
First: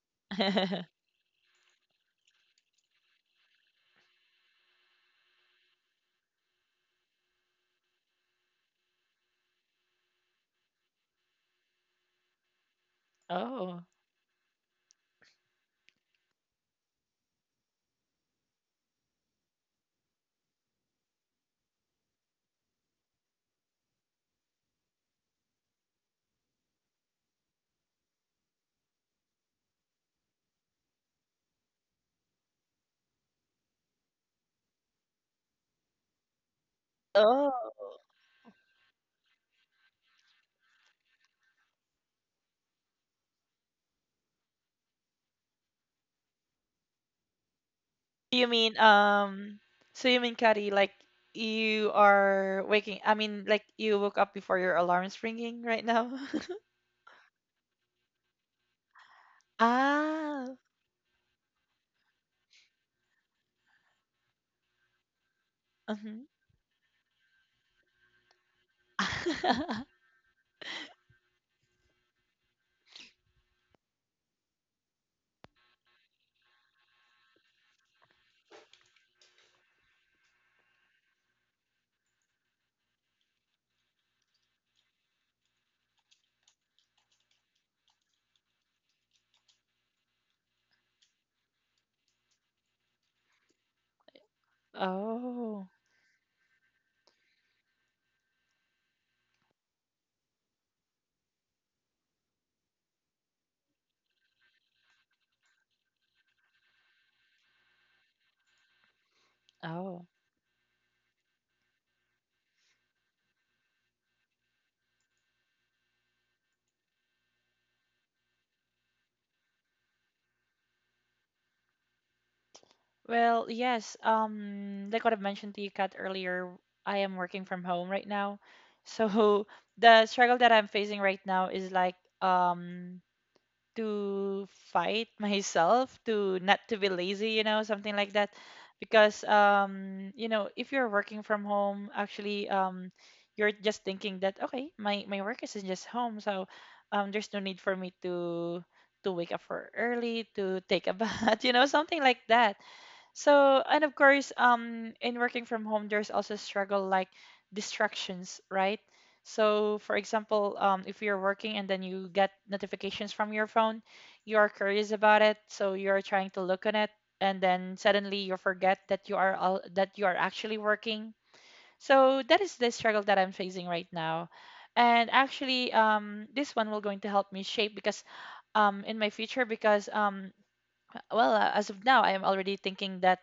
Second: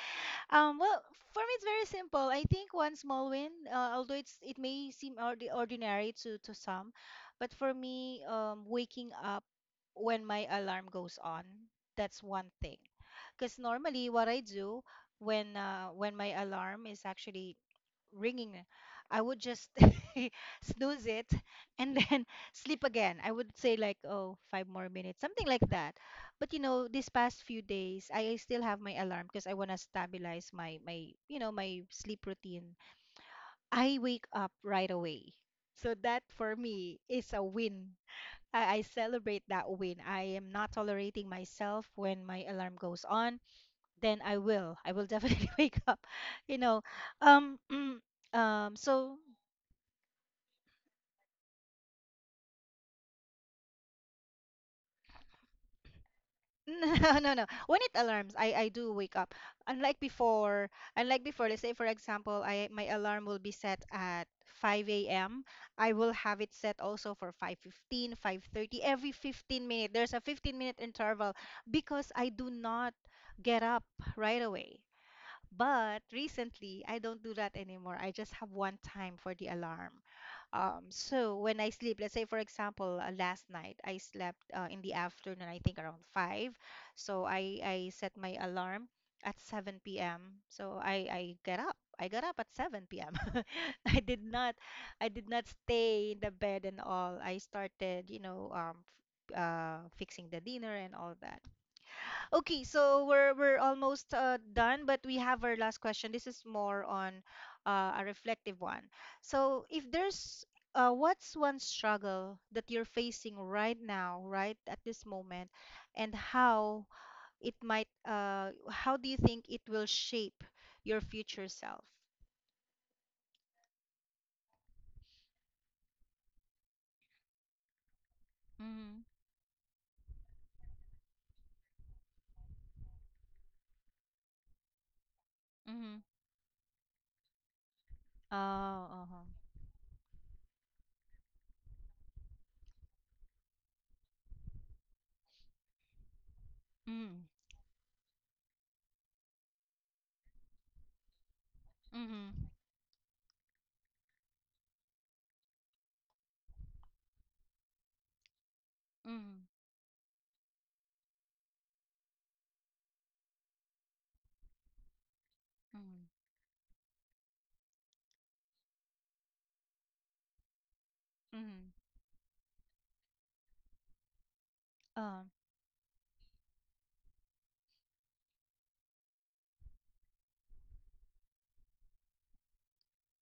Speaker 1: Well, for me it's very simple. I think one small win, although it may seem ordinary to some, but for me, waking up when my alarm goes on, that's one thing. Because
Speaker 2: oh
Speaker 1: normally what I do when my alarm is actually ringing, I would just snooze it and then sleep again. I would say like, oh, 5 more minutes, something like that. But you know, these past few days, I still have my alarm because I want to stabilize my my you know my sleep routine. I wake up right away, so that for me is a
Speaker 2: oh,
Speaker 1: win. I celebrate that win. I am not tolerating myself when my alarm goes on. Then I will. I will definitely wake up. You know, um,
Speaker 2: you mean
Speaker 1: So
Speaker 2: so you mean, Kari, like, you are waking, I mean, like, you woke up before your alarm's ringing right now?
Speaker 1: No, no, no. When it alarms, I do wake up. Unlike
Speaker 2: Ah.
Speaker 1: before, unlike before, let's say for example, I my alarm will be set at 5 a.m. I will
Speaker 2: Mhm.
Speaker 1: have it set also for 5:15, 5:30, every 15 minute. There's a 15-minute interval because I do not get up right away. But recently, I don't do that anymore. I just have one time for the alarm. So when I sleep, let's say for example, last night I slept in the afternoon, I think around five. So I set my alarm at 7 p.m. So I get up. I got up at 7 p.m. I did not I did not
Speaker 2: oh
Speaker 1: stay in the bed and all. I started, fixing the dinner and all that. Okay, so we're almost done, but we have our last question. This is more on a reflective one. So, if
Speaker 2: oh.
Speaker 1: there's what's one struggle that you're facing right now, right at this moment, and how do you think it will shape your future self?
Speaker 2: Well, yes. Like what I've mentioned to you, Kat, earlier, I am working from home right now.
Speaker 1: Mm-hmm.
Speaker 2: So the struggle that I'm facing right now is like, um to fight myself
Speaker 1: Mm-hmm.
Speaker 2: to not to be lazy, you know, something like that.
Speaker 1: Oh,
Speaker 2: Because
Speaker 1: uh-huh.
Speaker 2: you know, if you're working from home, actually, you're just thinking that okay, my work is just home, so
Speaker 1: Mm.
Speaker 2: there's no need for me to wake up for early, to take a bath, you know, something like
Speaker 1: Mm-hmm.
Speaker 2: that. So, and of course, in working from home, there's also struggle like distractions, right?
Speaker 1: Mm-hmm.
Speaker 2: So, for example, if you're working and then you get notifications from your phone, you are curious about it, so you're
Speaker 1: Mm-hmm.
Speaker 2: trying to look on it, and then suddenly you forget that you are that you are actually working.
Speaker 1: Mm-hmm.
Speaker 2: So that is the struggle that I'm facing right now. And
Speaker 1: Um.
Speaker 2: actually, this one will going to help me shape, because in my future, because well, as of now, I am already thinking that,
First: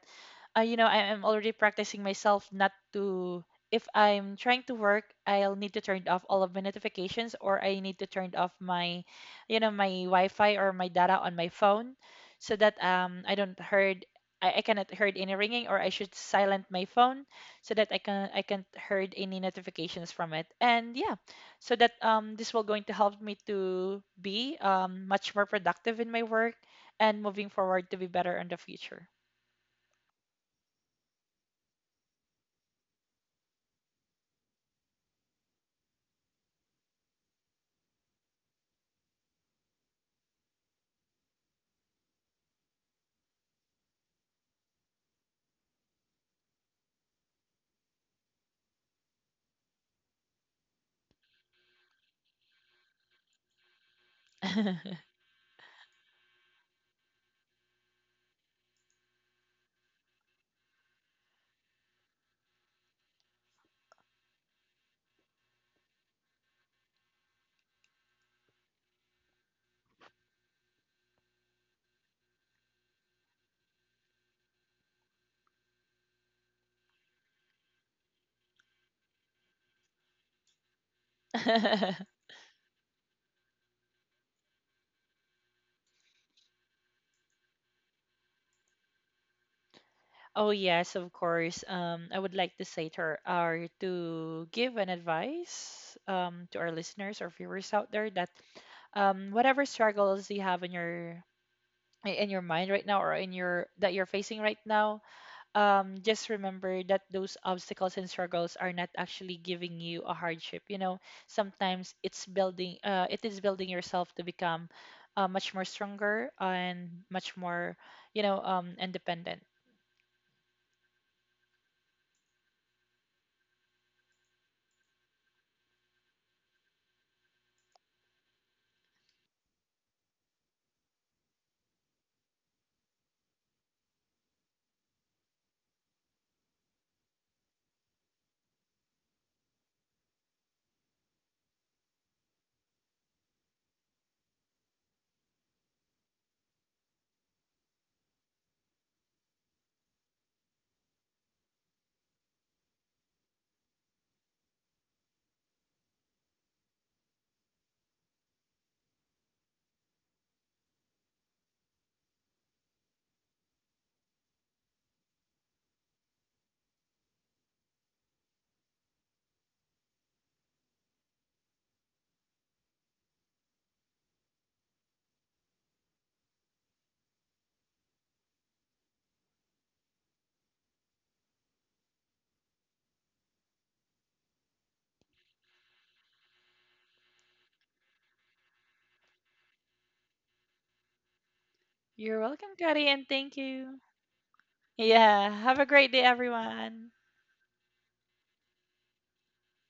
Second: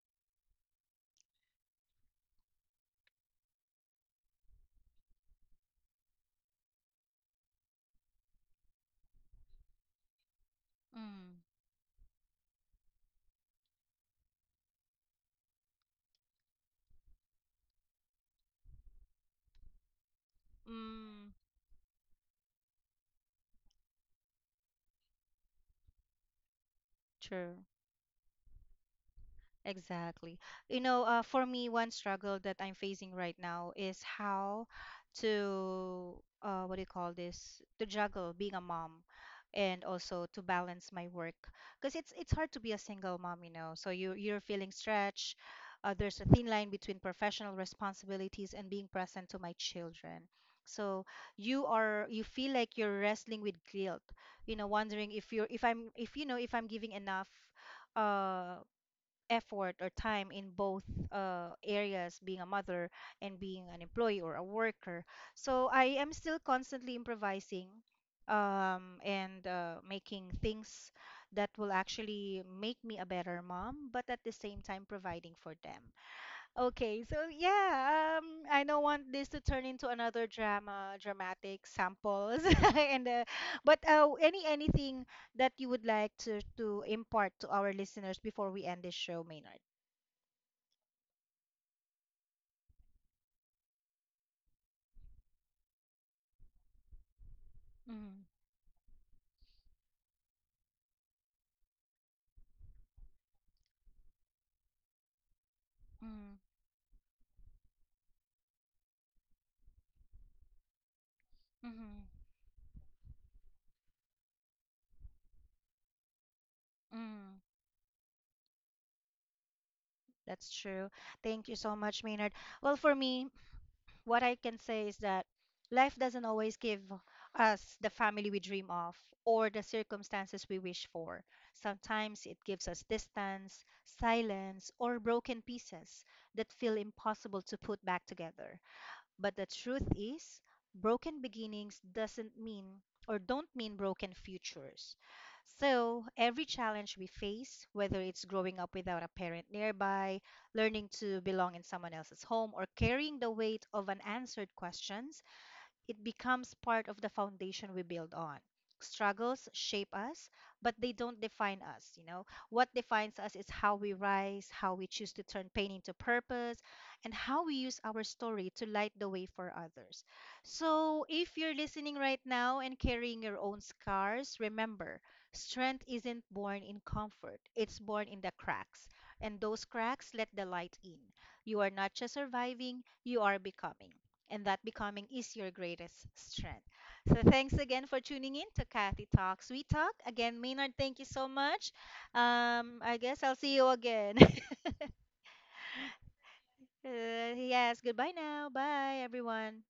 Speaker 2: you know, I am already practicing myself not to. If I'm trying to work, I'll need to turn off all of my notifications, or I need to turn off my, you know, my Wi-Fi or my data on
Speaker 1: Mm.
Speaker 2: my phone, so that I don't heard, I cannot heard any ringing, or I should silent my phone so that I can I can't heard any notifications from it. And yeah,
Speaker 1: Mm.
Speaker 2: so that this will going to help me to be much more productive in my work, and moving
Speaker 1: True.
Speaker 2: forward to be better in the future.
Speaker 1: Exactly. For me, one struggle that I'm facing right now is what do you call this? To juggle being a mom and also to balance my work. Because it's hard to be a single mom, you know. So you're feeling stretched. There's a thin line between professional responsibilities and being present to my children. So you feel like you're wrestling with guilt, you know, wondering if you're if I'm if you know if I'm giving enough uh effort or time in both areas, being a mother and being an employee or a worker. So I am still constantly improvising and making things that will actually make me a better mom, but at the same time providing for them. Okay, so yeah, I don't want this to turn into another dramatic samples, and but anything that you would like to impart to our listeners before we end this show, Maynard?
Speaker 2: Oh yes, of course. I would like to say to our to give an advice to our listeners or viewers out there
Speaker 1: Mm,
Speaker 2: that whatever struggles you have in your mind right now, or in your that you're facing right now, just
Speaker 1: mm,
Speaker 2: remember that those obstacles and struggles are not actually giving you a hardship. You know, sometimes it's
Speaker 1: mm,
Speaker 2: building, it is building yourself to become much more stronger and much
Speaker 1: mm.
Speaker 2: more, you know, independent.
Speaker 1: That's true. Thank you so much, Maynard. Well, for me, what I can say is that life doesn't always give us the family we dream of or the circumstances we wish for. Sometimes it gives us distance, silence, or broken pieces that feel impossible to put back together. But the truth is, broken beginnings doesn't mean or don't mean broken futures. So, every challenge we face, whether it's growing up without a parent nearby, learning to belong in someone else's home, or carrying the weight of unanswered questions, it becomes part of the foundation we build on. Struggles shape us, but they don't define us. What defines us is how we rise, how we choose to turn pain into purpose, and how we use our story to light the way for others. So, if you're listening right now and carrying your own scars, remember, strength isn't born in comfort. It's born in the cracks, and those cracks let the light in. You are not just surviving, you are becoming, and that becoming is your greatest strength. So thanks again for tuning in to Kathy Talks. We talk again, Maynard. Thank you so much.
Speaker 2: You're welcome, Kari,
Speaker 1: I
Speaker 2: and
Speaker 1: guess I'll
Speaker 2: thank
Speaker 1: see you
Speaker 2: you.
Speaker 1: again.
Speaker 2: Yeah, have a great day, everyone.
Speaker 1: Yes. Goodbye now. Bye, everyone.